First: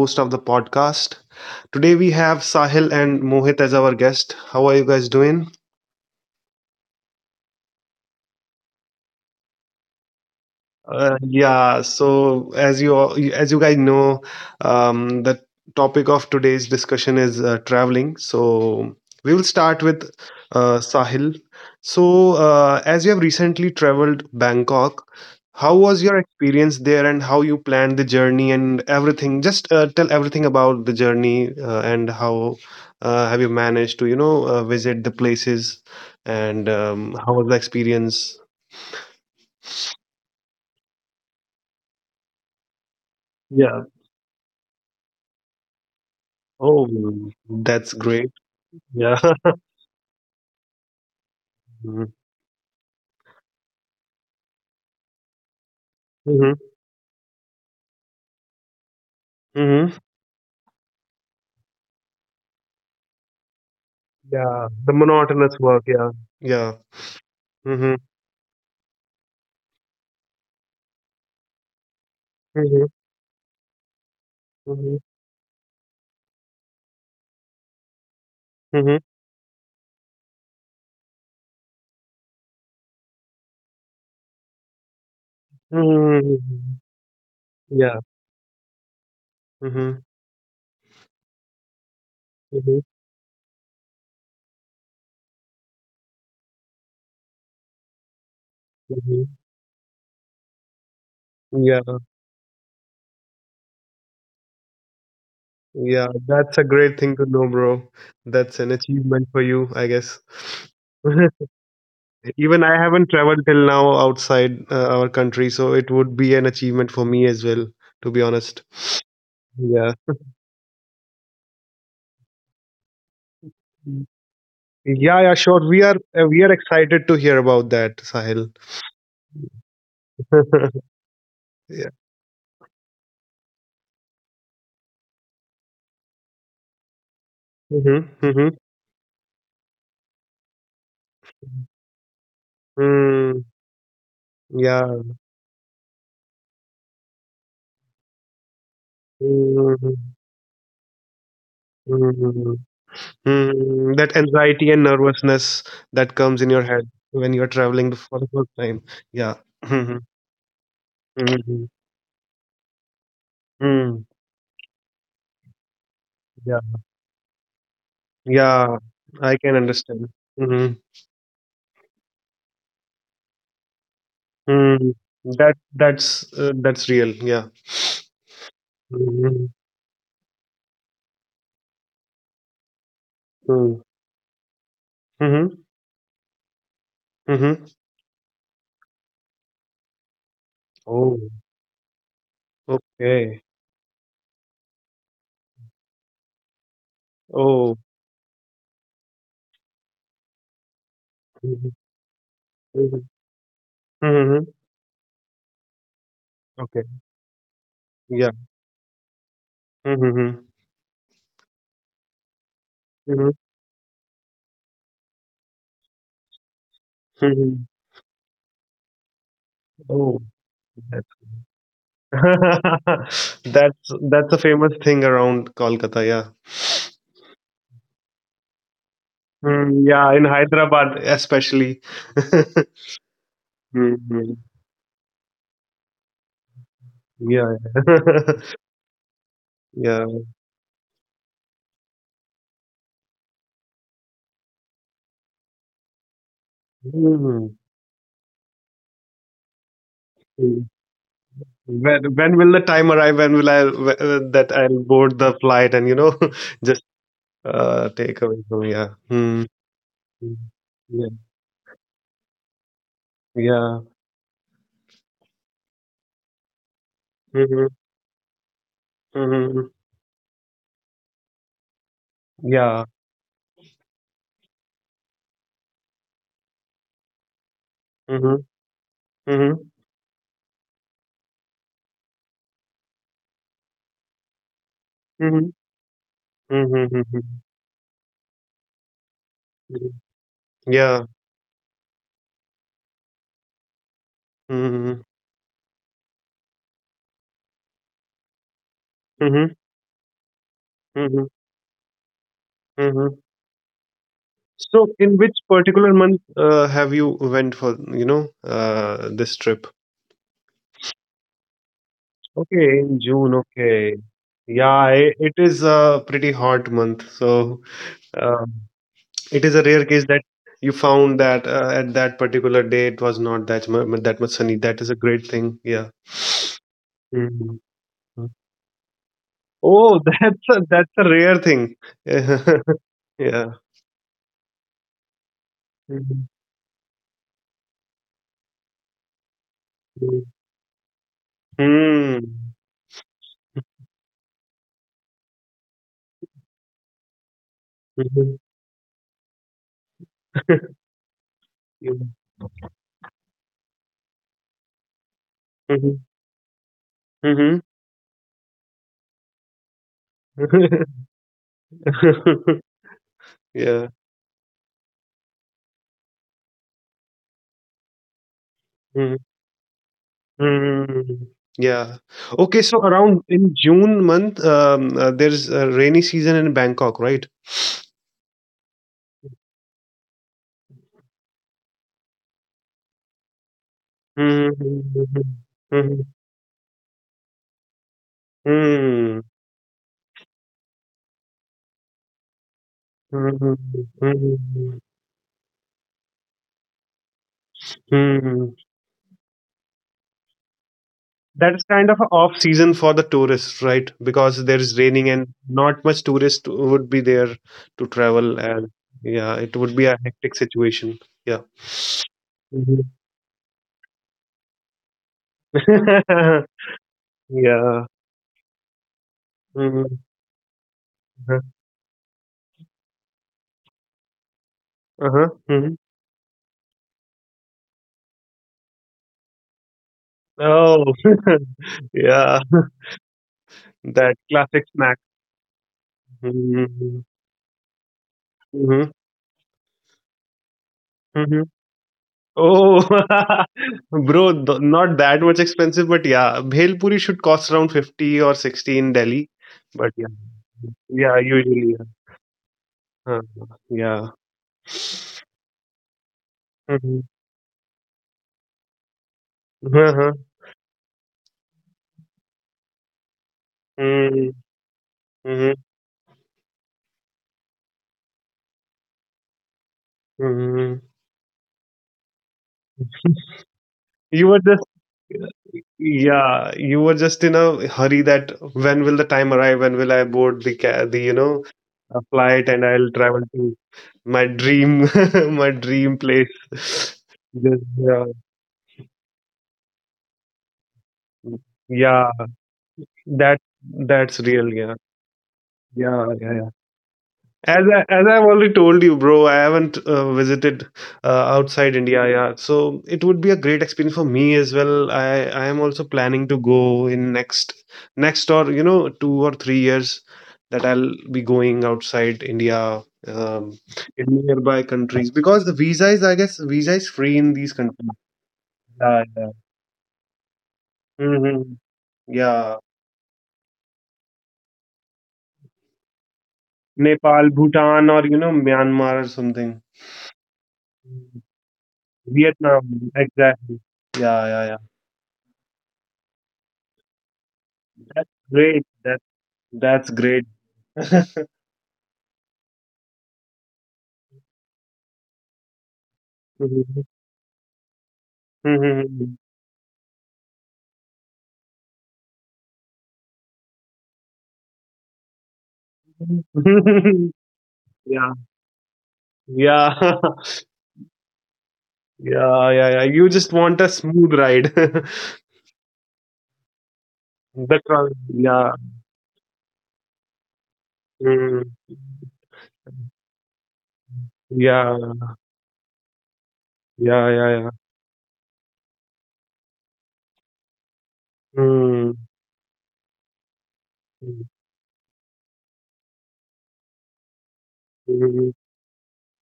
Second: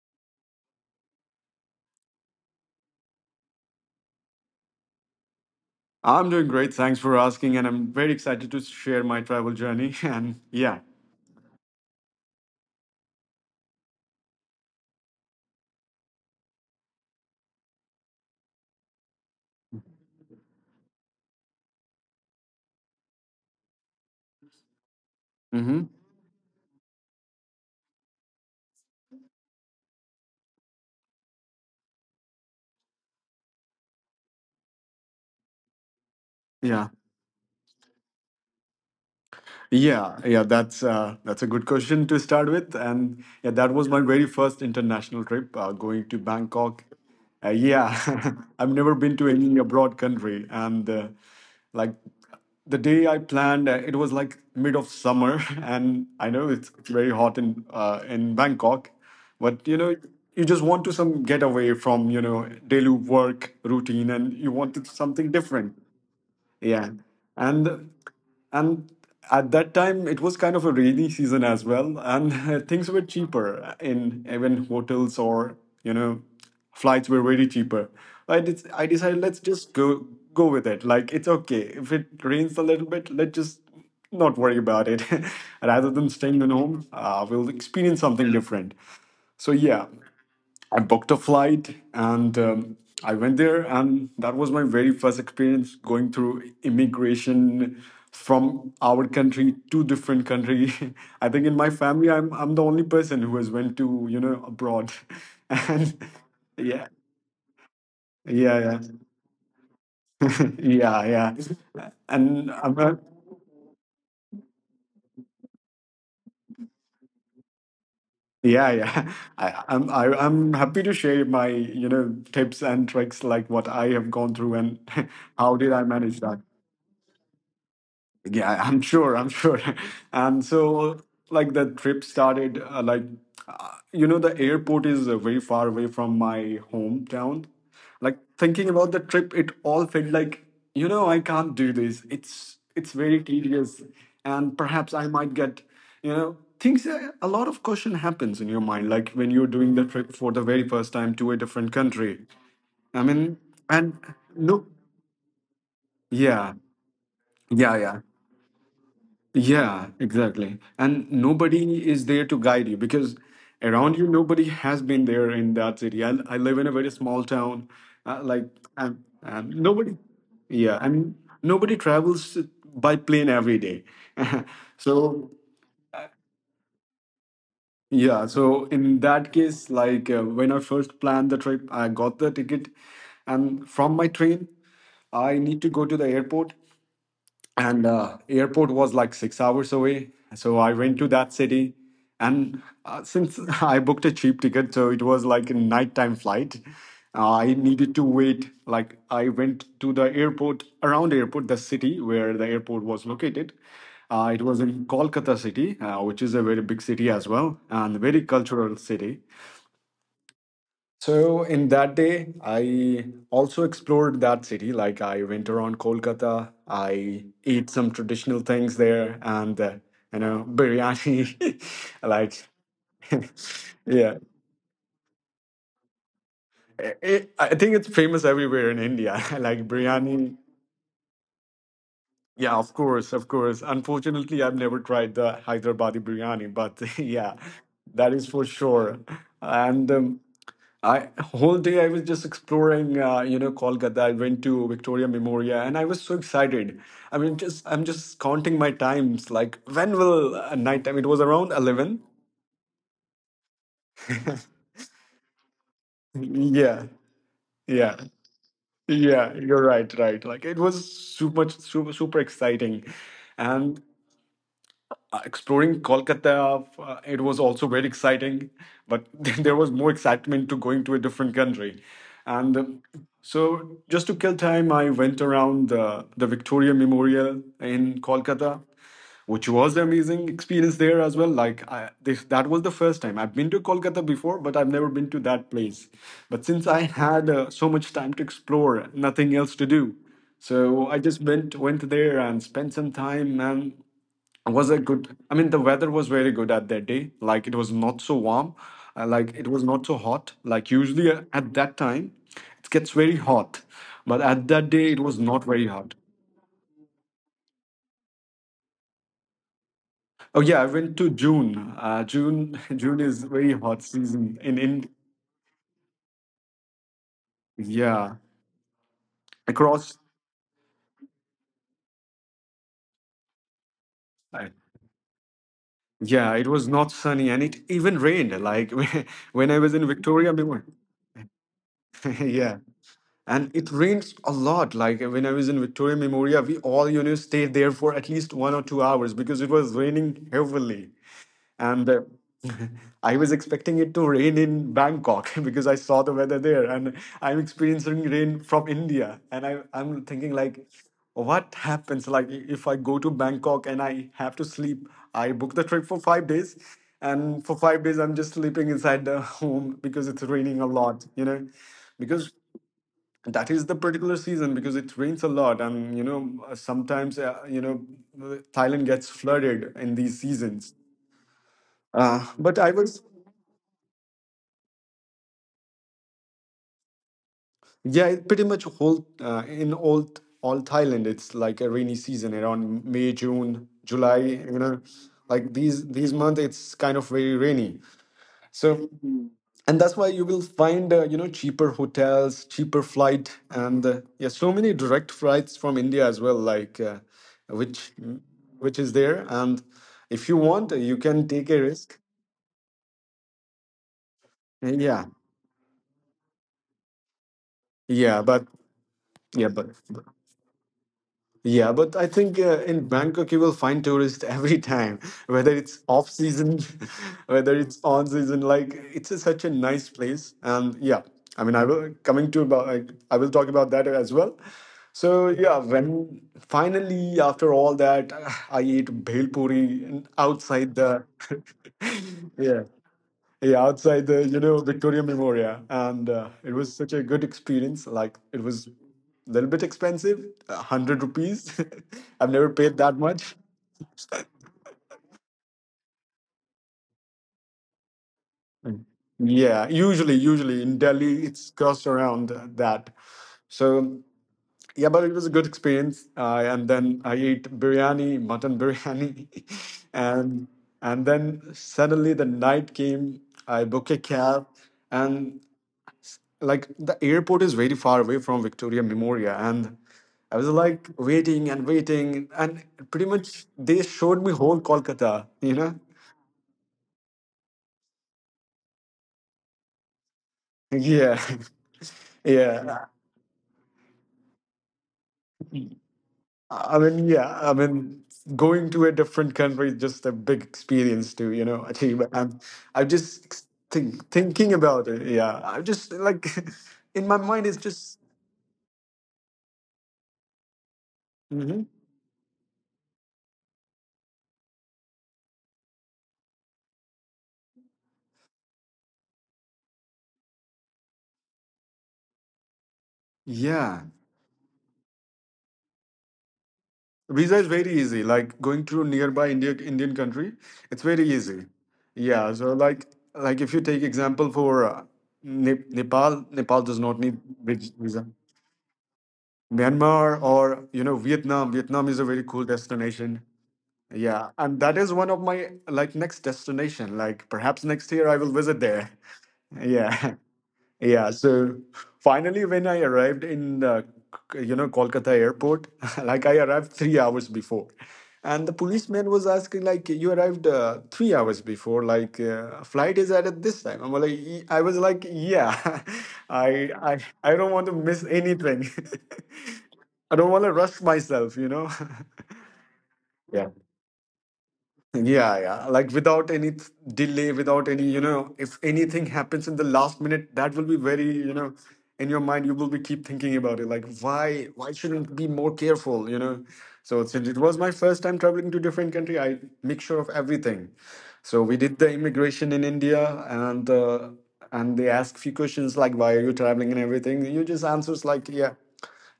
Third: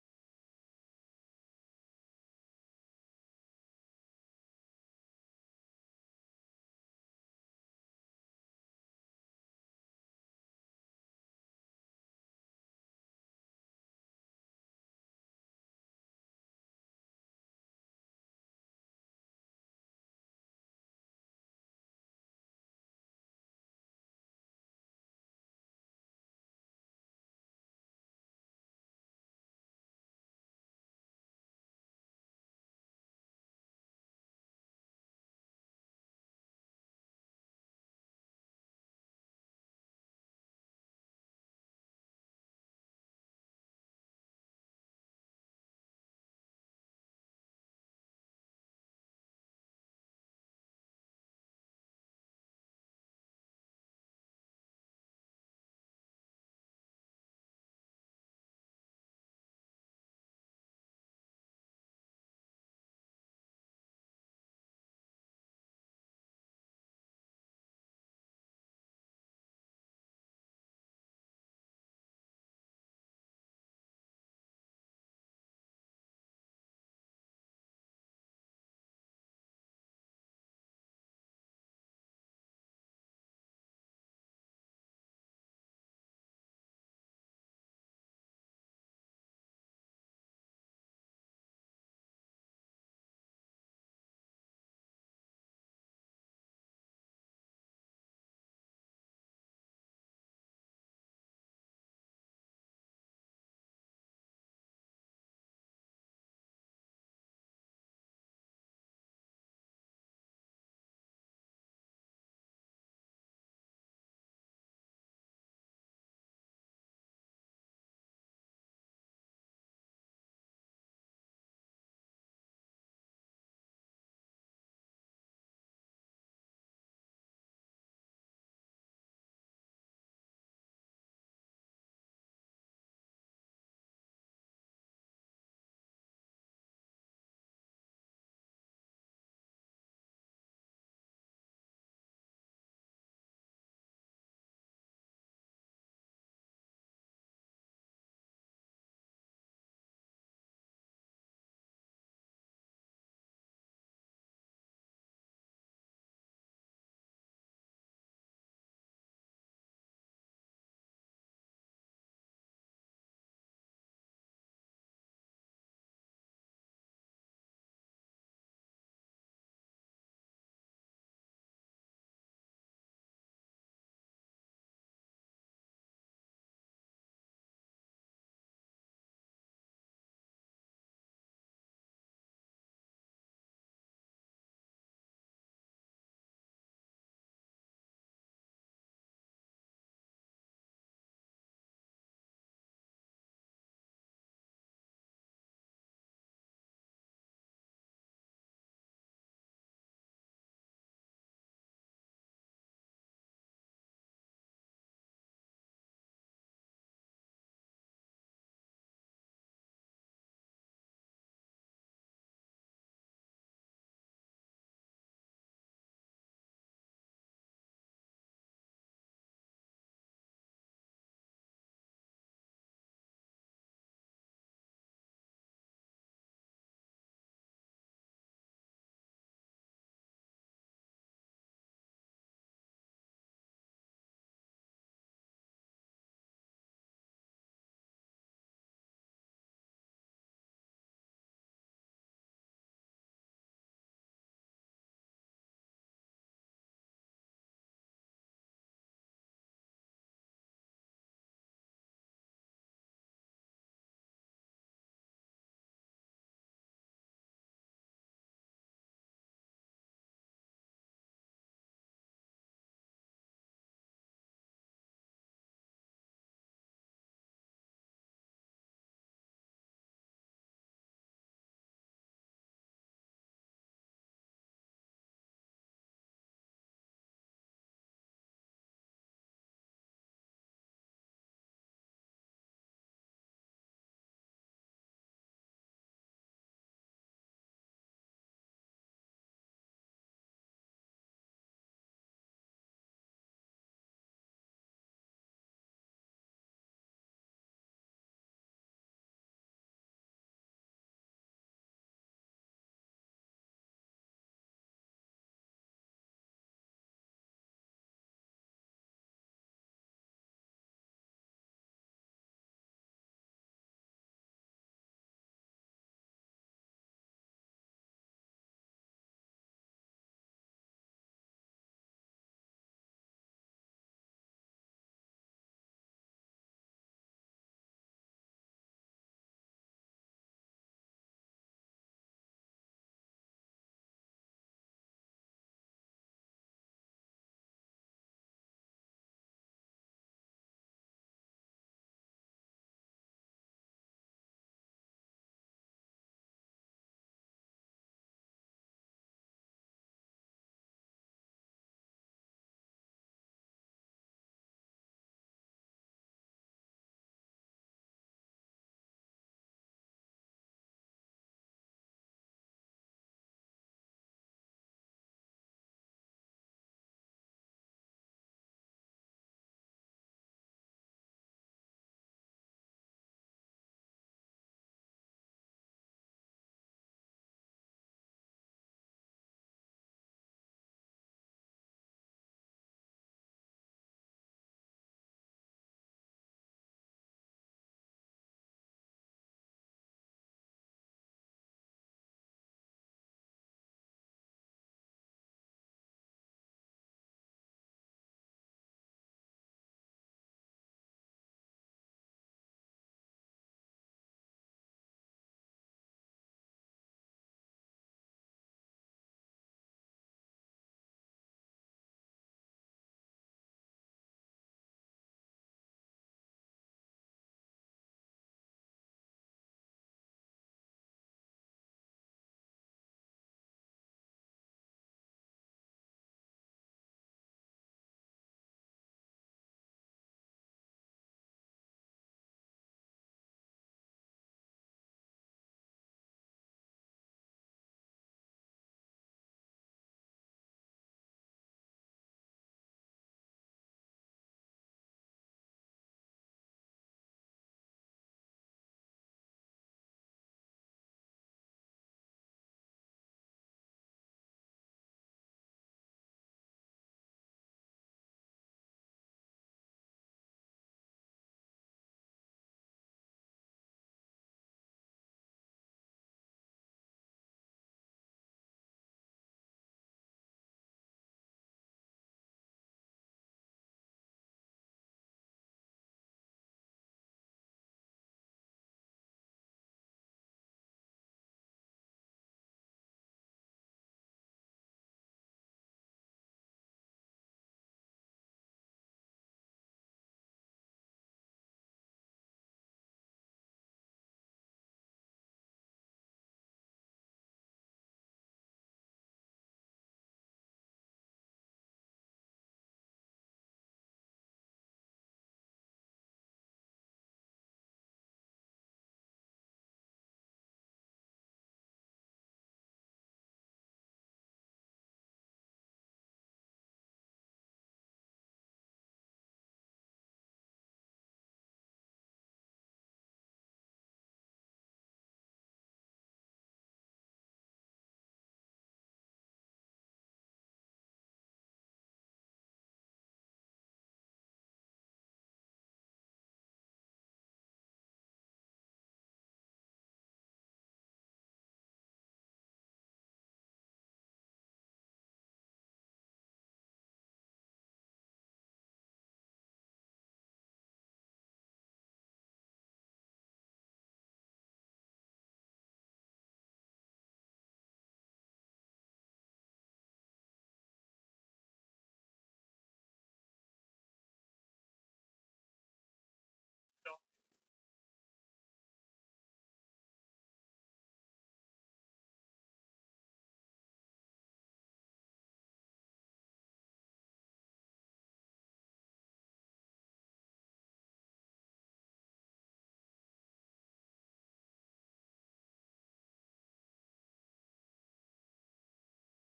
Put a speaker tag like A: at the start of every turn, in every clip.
A: host of the podcast. Today we have Sahil and Mohit as our guest. How are you guys doing?
B: I'm doing great. Thanks for asking. And I'm very excited to share my travel journey. And yeah.
A: Yeah, so as you guys know, the topic of today's discussion is traveling. So we will start with Sahil. So as you have recently traveled Bangkok, how
B: hmm
A: was your experience there, and how you planned the journey and everything? Just tell everything about the journey and how have you managed to visit the places and
B: Yeah.
A: how was the experience?
B: Yeah, yeah, that's a good question to start with, and yeah,
A: Yeah.
B: that was my very first international trip, going to
A: Oh,
B: Bangkok.
A: that's great.
B: Yeah, I've
A: Yeah.
B: never been to any abroad country, and like the day I planned, it was like mid of summer, and I
A: Mm-hmm.
B: know it's very hot in Bangkok, but you
A: Mm-hmm.
B: know you just want to some getaway from you know daily work routine, and you
A: Yeah.
B: wanted
A: The
B: something
A: monotonous
B: different.
A: work. Yeah. Yeah.
B: Yeah. And
A: Mm-hmm.
B: and at that time it was kind of a rainy season as well, and
A: Mm-hmm.
B: things were cheaper in even
A: Mm-hmm.
B: hotels or you know flights were very cheaper. I
A: Mm-hmm.
B: decided let's just go with it. Like it's okay if it rains a little bit, let's just not worry about it, rather than staying at
A: Mm-hmm.
B: home. We'll experience
A: Yeah.
B: something different. So yeah,
A: Mm-hmm.
B: I booked a flight and
A: Mm-hmm.
B: I went there, and that was my very first experience going through immigration from our
A: Mm-hmm.
B: country to different country. I think in my family,
A: Yeah.
B: I'm the only person who has went to you know abroad, and
A: Yeah. That's a
B: yeah,
A: great thing to know, bro. That's
B: yeah,
A: an achievement for you, I guess.
B: yeah, yeah, yeah,
A: Even I haven't traveled till now outside our country, so it would be an achievement for me as well, to be
B: yeah,
A: honest.
B: yeah.
A: Yeah.
B: I'm happy to share my you know tips and tricks like what I have gone through, and
A: Yeah, yeah,
B: how did
A: sure.
B: I
A: We are
B: manage that.
A: uh, we are excited to hear about that,
B: Yeah,
A: Sahil.
B: I'm sure. I'm sure. And so, like, the trip
A: Yeah.
B: started, you know, the airport is very far away from my hometown. Like,
A: Mm-hmm, mm-hmm.
B: thinking about the trip, it all felt like, you know, I can't do this. It's very
A: Mm,
B: tedious, and perhaps I
A: yeah.
B: might get, you know, things. A lot of question happens in your mind, like when you're doing the
A: Mm,
B: trip for the very first time to a different country.
A: mm,
B: I mean, and
A: mm. That
B: no,
A: anxiety and nervousness that comes
B: yeah,
A: in your head when you're
B: yeah,
A: traveling
B: yeah.
A: for the first time. Yeah.
B: Yeah,
A: Mm-hmm,
B: exactly. And
A: mm-hmm,
B: nobody is there to guide you because around you,
A: mm.
B: nobody has been there in that city. I live
A: Yeah.
B: in a very small town. Uh, like,
A: Yeah.
B: um,
A: I
B: um,
A: can
B: nobody,
A: understand. Mm-hmm,
B: yeah, nobody travels by plane every day.
A: mm.
B: So,
A: That's real. Yeah.
B: yeah, so in that
A: Mm-hmm,
B: case, like when I first planned the trip, I got the ticket, and
A: mm.
B: from my train, I
A: Mm-hmm,
B: need to go to the airport.
A: mm-hmm.
B: And airport was like 6 hours away, so I went to
A: Oh.
B: that city. And since
A: Okay.
B: I booked a cheap ticket, so it was like a nighttime flight. I
A: Oh.
B: needed to wait. Like I went to the airport around, airport, the
A: Mhm,
B: city where the airport was
A: mhm,
B: located. It
A: mhm.
B: was in Kolkata city, which is a very big
A: Okay.
B: city as well, and very
A: Yeah.
B: cultural city.
A: Mhm, mhm,
B: So in that day, I
A: mhm,
B: also explored that city. Like I went around Kolkata, I
A: mhm.
B: ate some traditional things there, and you
A: Oh,
B: know,
A: that's
B: biryani. Like,
A: that's
B: yeah,
A: that's a famous thing around Kolkata. Yeah.
B: I think it's famous everywhere in India. Like
A: Mm, yeah, in
B: biryani.
A: Hyderabad especially.
B: Yeah, of course, of course.
A: Mhm.
B: Unfortunately, I've never tried the Hyderabadi biryani, but yeah,
A: Yeah.
B: that is for sure. And
A: Yeah.
B: I whole day I was just exploring, you know, Kolkata. I went to Victoria Memorial, and I was so excited. I mean,
A: Mhm.
B: just I'm just counting my times. Like, when will
A: Mm.
B: night time? It was around 11.
A: When will the time arrive? When will I that I'll board the flight and you know just
B: Yeah, yeah,
A: take away from yeah.
B: yeah.
A: Mm.
B: You're right, right.
A: Mm.
B: Like, it was
A: Yeah.
B: super, super, super exciting, and
A: Yeah.
B: exploring Kolkata, it was also
A: Mm-hmm.
B: very exciting, but there
A: Mm-hmm.
B: was more excitement to going to a different country. And
A: Yeah.
B: so, just to kill time, I went around the Victoria Memorial in
A: Mm-hmm.
B: Kolkata, which
A: Mhm.
B: was an amazing experience there as well. That was the first time I've been to Kolkata before, but I've never been to that
A: Mhm.
B: place. But since I
A: Mhm.
B: had
A: Mhm.
B: so much time to explore, nothing else to do,
A: Mhm.
B: so I
A: Yeah.
B: just went there and spent some time, and was a
A: Mhm.
B: good, I mean the weather was very good at that day, like it was not so warm, like it
A: Mhm.
B: was not so hot. Like usually
A: Mhm.
B: at that time it gets very
A: Mhm.
B: hot, but at that day
A: So,
B: it was
A: in which
B: not very
A: particular
B: hot.
A: month have you went for, you know, this trip?
B: Oh yeah, I went to June, June,
A: Okay, in
B: June is
A: June.
B: very hot
A: Okay.
B: season
A: Yeah,
B: in
A: it is a pretty hot month. So,
B: yeah
A: um, it is a rare
B: across
A: case that you found that at that particular day it was not that much, that much
B: uh,
A: sunny. That is a great thing. Yeah.
B: yeah, it was not sunny, and it
A: Mhm.
B: even rained, like when I was in
A: Oh,
B: Victoria
A: that's a, that's a rare thing.
B: yeah. And
A: Yeah.
B: it rains a lot, like when I was in Victoria Memoria, we all you know stayed there for at least 1 or 2 hours because it was
A: Mm.
B: raining heavily. And I was expecting it to rain in Bangkok because I saw the weather there, and I'm experiencing
A: Mhm.
B: rain from India, and I'm thinking like, what
A: Yeah.
B: happens like if I go to Bangkok and I have to sleep? I book the trip
A: Mhm.
B: for 5 days, and for
A: Mhm.
B: 5 days I'm just sleeping inside the home because it's raining a lot, you know? Because that is the
A: Yeah.
B: particular season, because it rains a lot, and you know, sometimes you know, Thailand gets
A: Mm.
B: flooded in these seasons.
A: Mm. Yeah.
B: But
A: Okay,
B: I
A: so
B: was
A: around in June month, there's a rainy season in Bangkok, right?
B: Yeah, it pretty much whole, in all Thailand it's like a rainy season around May, June, July, you know.
A: Mm.
B: Like these
A: Mhm.
B: these months it's kind of very rainy. So,
A: Mhm. Mm.
B: and that's why you will find, you know, cheaper hotels, cheaper flight,
A: Mhm.
B: and yeah, so many
A: Mhm.
B: direct flights from India as well, like which mm,
A: Mm.
B: which is there. And if you want, you can take
A: That is
B: a
A: kind
B: risk.
A: of an off season for the tourists, right? Because there is
B: Yeah,
A: raining and not much tourist would be there to
B: yeah,
A: travel,
B: but
A: and yeah,
B: yeah,
A: it
B: but
A: would be a hectic situation. Yeah.
B: yeah, but I think in
A: Mhm.
B: Bangkok you will find tourists every time, whether it's off season, whether it's
A: Yeah.
B: on season. Like it's a, such a nice
A: Mhm.
B: place, and yeah,
A: Uh-huh.
B: I mean, I will talk about that as well.
A: Uh-huh.
B: So yeah,
A: Mhm.
B: when finally after all that, I ate bhel puri and outside
A: Oh,
B: the
A: yeah.
B: yeah, yeah, outside
A: That
B: the you know
A: classic snack.
B: Victoria Memorial, and it was such
A: Mhm.
B: a good experience. Like it was
A: Mhm.
B: a little bit expensive, 100
A: Mhm.
B: rupees. I've never paid
A: Oh,
B: that much.
A: bro, not that much expensive, but yeah, bhel puri should cost around 50 or 60
B: Mm.
A: in Delhi.
B: Yeah,
A: But
B: usually
A: yeah,
B: usually in Delhi
A: yeah,
B: it's
A: usually. Yeah.
B: cost around that.
A: Huh,
B: So
A: yeah.
B: yeah, but it was a good experience. And
A: Mhm.
B: then I ate biryani, mutton biryani.
A: Uh-huh.
B: and and then suddenly the night came, I booked a
A: Mm,
B: cab, and
A: mhm,
B: like the airport is very far away from Victoria Memorial, and I was
A: mhm.
B: like waiting and waiting, and pretty much they showed
A: You
B: me
A: were
B: whole
A: just,
B: Kolkata, you know?
A: yeah, you were just in a hurry that when will the time arrive? When will I board the ca the, you
B: Yeah,
A: know, a flight and
B: yeah.
A: I'll travel to my dream, my dream place.
B: Yeah, I
A: Just, yeah,
B: mean, going to a different country is just a big experience to, you know, achieve.
A: yeah,
B: And I'm just
A: that that's real.
B: thinking
A: Yeah,
B: about it. Yeah, I'm just
A: yeah,
B: like
A: yeah. Yeah.
B: in my mind, it's
A: As I,
B: just,
A: as I've already told you, bro, I haven't visited uh,
B: mhm,
A: outside India. Yeah, so it would be a great experience for me as well. I am also planning to go in next or 2 or 3 years that I'll be going outside India, um,
B: yeah.
A: in nearby countries because the visa is, I guess, visa is free in
B: Visa is
A: these
B: very
A: countries.
B: easy. Like going to
A: Yeah, yeah.
B: nearby India, Indian country, it's very easy.
A: Hmm.
B: Yeah. So
A: Yeah,
B: like if you take example for Nepal, Nepal does not need
A: Nepal, Bhutan, or
B: visa.
A: you know Myanmar or something.
B: Myanmar or you know Vietnam. Vietnam is a very cool
A: Vietnam,
B: destination.
A: exactly. Yeah,
B: Yeah,
A: yeah, yeah.
B: and that is one of my like next destination. Like perhaps next
A: That's
B: year I will visit
A: great.
B: there.
A: That that's
B: Yeah.
A: great.
B: Yeah, so finally, when I arrived in you know Kolkata airport, like I arrived
A: Mhm.
B: 3 hours before, and the policeman
A: Mhm.
B: was asking like, "You arrived 3 hours before, like flight is at this time." I was like, "Yeah, I I I don't want to miss
A: Yeah,
B: anything.
A: yeah,
B: I don't want to rush myself, you know."
A: yeah, yeah, yeah. You just want a smooth ride.
B: Yeah, yeah. Like without delay, without any, you know,
A: Yeah,
B: if anything happens in the last minute, that will be very, you
A: mm,
B: know, in your mind, you will be keep thinking about it. Like why
A: yeah,
B: shouldn't be more careful, you know? So
A: yeah, yeah,
B: since it
A: yeah.
B: was my first time traveling to different country, I make sure of everything. So we did
A: Mm,
B: the immigration in India, and they ask few questions like, why are you traveling and everything. You just
A: mm,
B: answers like
A: mm,
B: yeah,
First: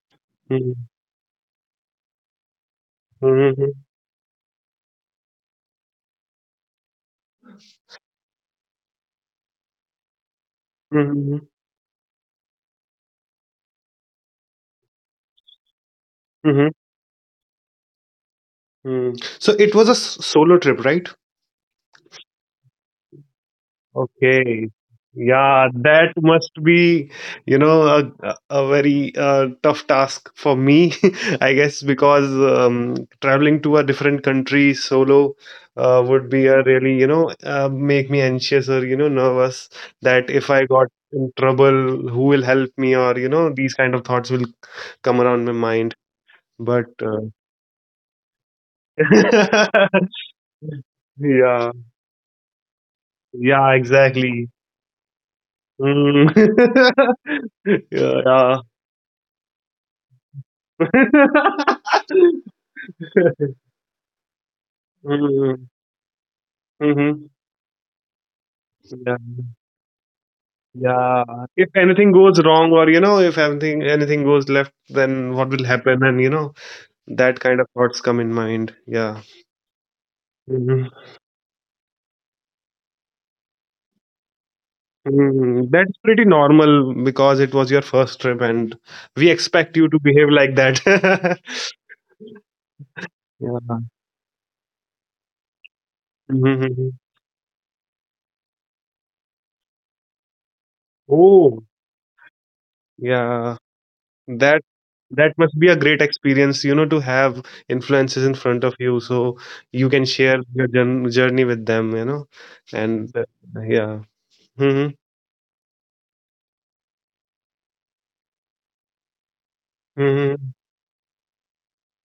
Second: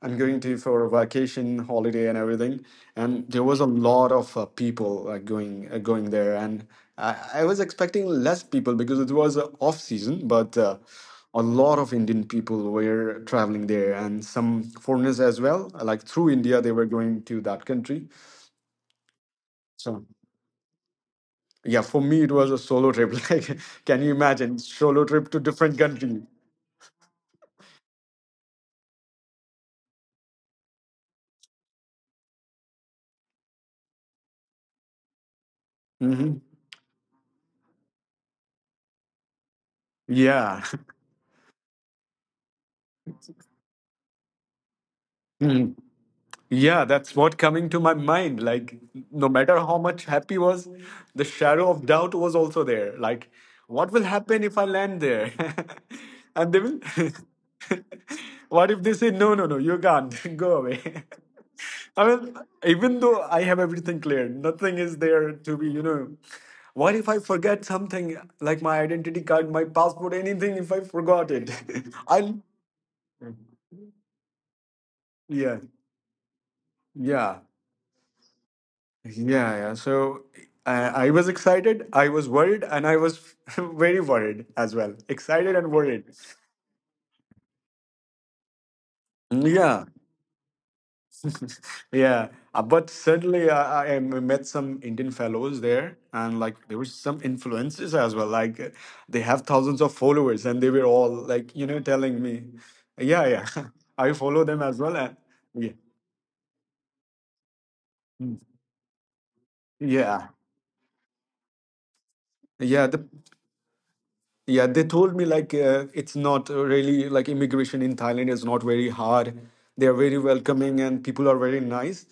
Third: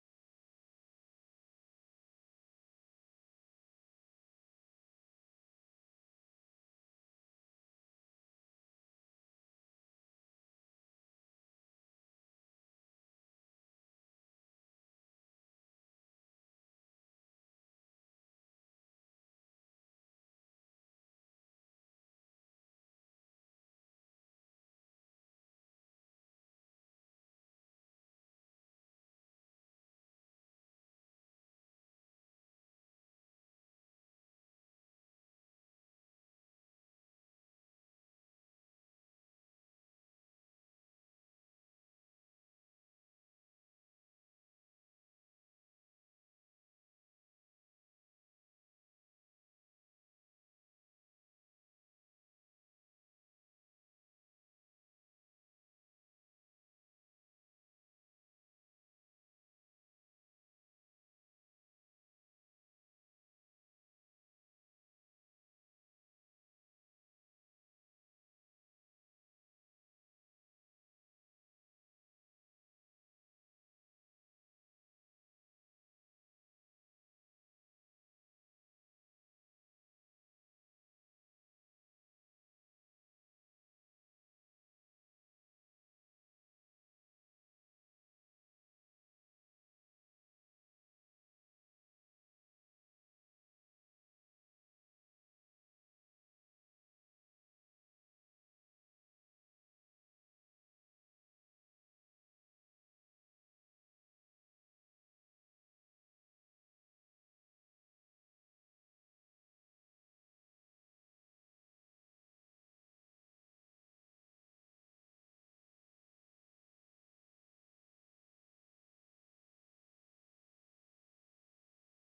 B: I'm going to for a
A: mm,
B: vacation, holiday, and everything. And there was a
A: mm,
B: lot of people going going there. And I was expecting less people because it was off season, but
A: mm,
B: a lot of Indian people were traveling there, and some foreigners as well. Like through India,
A: mm,
B: they were going to that country.
A: mm. So it was a
B: So
A: solo trip, right?
B: yeah, for me, it was a solo trip. Like, can you imagine
A: Okay.
B: solo trip to
A: Yeah,
B: different
A: that
B: country?
A: must be, you know, a very tough task for me, I guess, because traveling to a different country solo would
B: hmm
A: be a really, you know, make me anxious or, you know, nervous that if
B: Yeah.
A: I got in trouble, who will help me or, you know, these kind of thoughts will come around my mind.
B: Yeah,
A: But
B: that's what coming to my mind. Like, no matter how much happy was, the shadow
A: yeah,
B: of doubt was also there. Like,
A: yeah,
B: what will happen
A: exactly.
B: if I land there?
A: Mm.
B: And they will.
A: Yeah,
B: what if they say, "No, no, no, you can't go away?" I mean, even though I have everything clear, nothing is there to be,
A: mm,
B: you know. What if I
A: mhm.
B: forget something like my
A: Yeah.
B: identity card, my passport, anything? If I
A: Yeah.
B: forgot it,
A: If anything
B: I'll.
A: goes wrong or, you know, if anything goes left, then what
B: Yeah,
A: will happen? And, you know,
B: yeah.
A: that kind of thoughts come in mind. Yeah.
B: Yeah, yeah. So
A: Mhm.
B: I was excited, I was worried, and I was very worried as well. Excited and
A: Mm, that's
B: worried.
A: pretty normal because it was your first trip and we expect
B: Yeah,
A: you to behave like that.
B: yeah. But suddenly
A: Yeah.
B: I met some Indian fellows there, and like there were
A: Mhm.
B: some influencers as well. They have thousands of followers, and they were all like, you know,
A: Oh,
B: telling me, yeah, yeah,
A: yeah.
B: I follow them
A: That
B: as well. And
A: that must
B: yeah.
A: be a great experience, you know, to have influences
B: Mm.
A: in front of you, so you can
B: Yeah,
A: share your journey with them, you know,
B: yeah. The
A: and yeah.
B: Yeah, they
A: Hmm.
B: told me it's not really like immigration in Thailand is not very hard. They are very
A: Hmm.
B: welcoming and people are very nice.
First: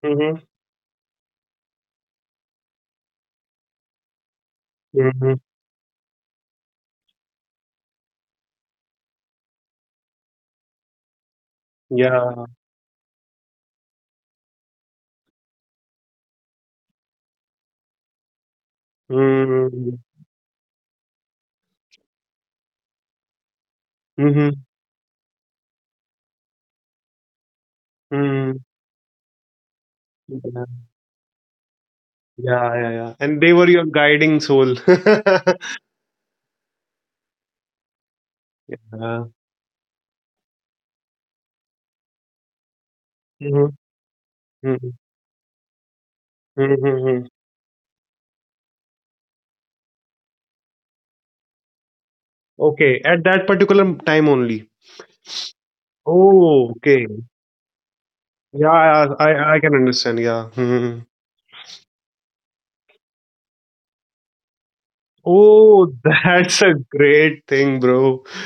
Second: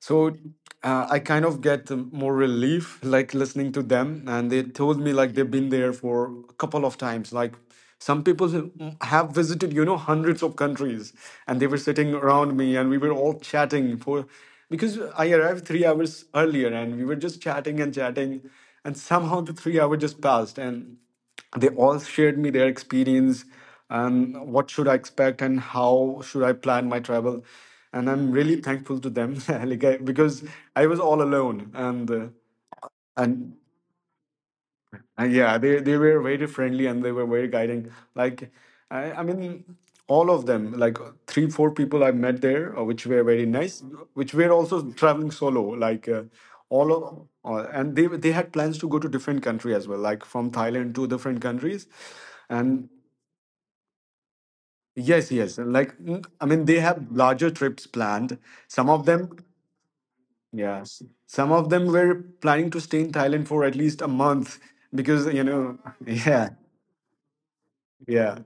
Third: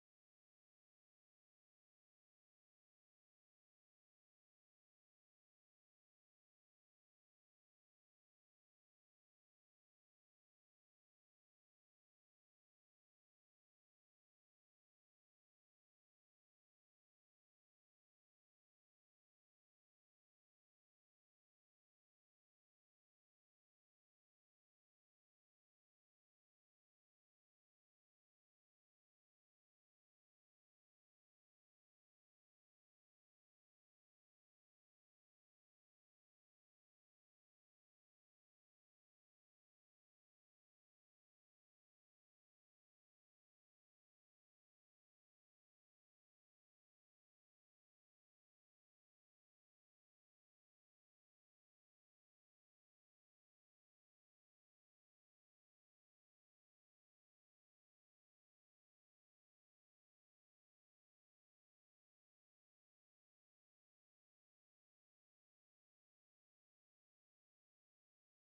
B: So
A: Hmm.
B: I kind of get more relief like listening to them. And they told me like
A: Hmm.
B: they've been there for a couple of times. Like some people who have visited, you know, hundreds of countries, and they were sitting
A: Yeah.
B: around me, and we were all chatting for, because I arrived 3 hours earlier, and we were just chatting. And somehow the 3 hour
A: Mm-hmm.
B: just passed. And they all shared me their experience and
A: Hmm.
B: what should I expect and how should I plan my travel, and I'm really thankful to them, like I, because
A: Yeah.
B: I was all alone, and
A: Yeah, yeah, yeah. And
B: and
A: they were your guiding soul.
B: yeah, they were very friendly and they were very guiding. Like, I
A: Yeah.
B: mean, all of them, like three, four people I met there, which were very
A: Mhm,
B: nice, which were also
A: mhm,
B: traveling solo.
A: mhm, mhm.
B: And they had plans to go to different country as well, like from Thailand to different countries, and
A: Okay, at that particular time only.
B: yes, yes, like I mean,
A: Oh,
B: they
A: okay.
B: have larger trips planned.
A: Yeah,
B: Some
A: I
B: of them,
A: I, I can understand. Yeah. Mm-hmm.
B: yes, some of them were planning to stay in Thailand for at least a month because you know,
A: Oh,
B: yeah.
A: that's a great thing, bro.
B: Yeah.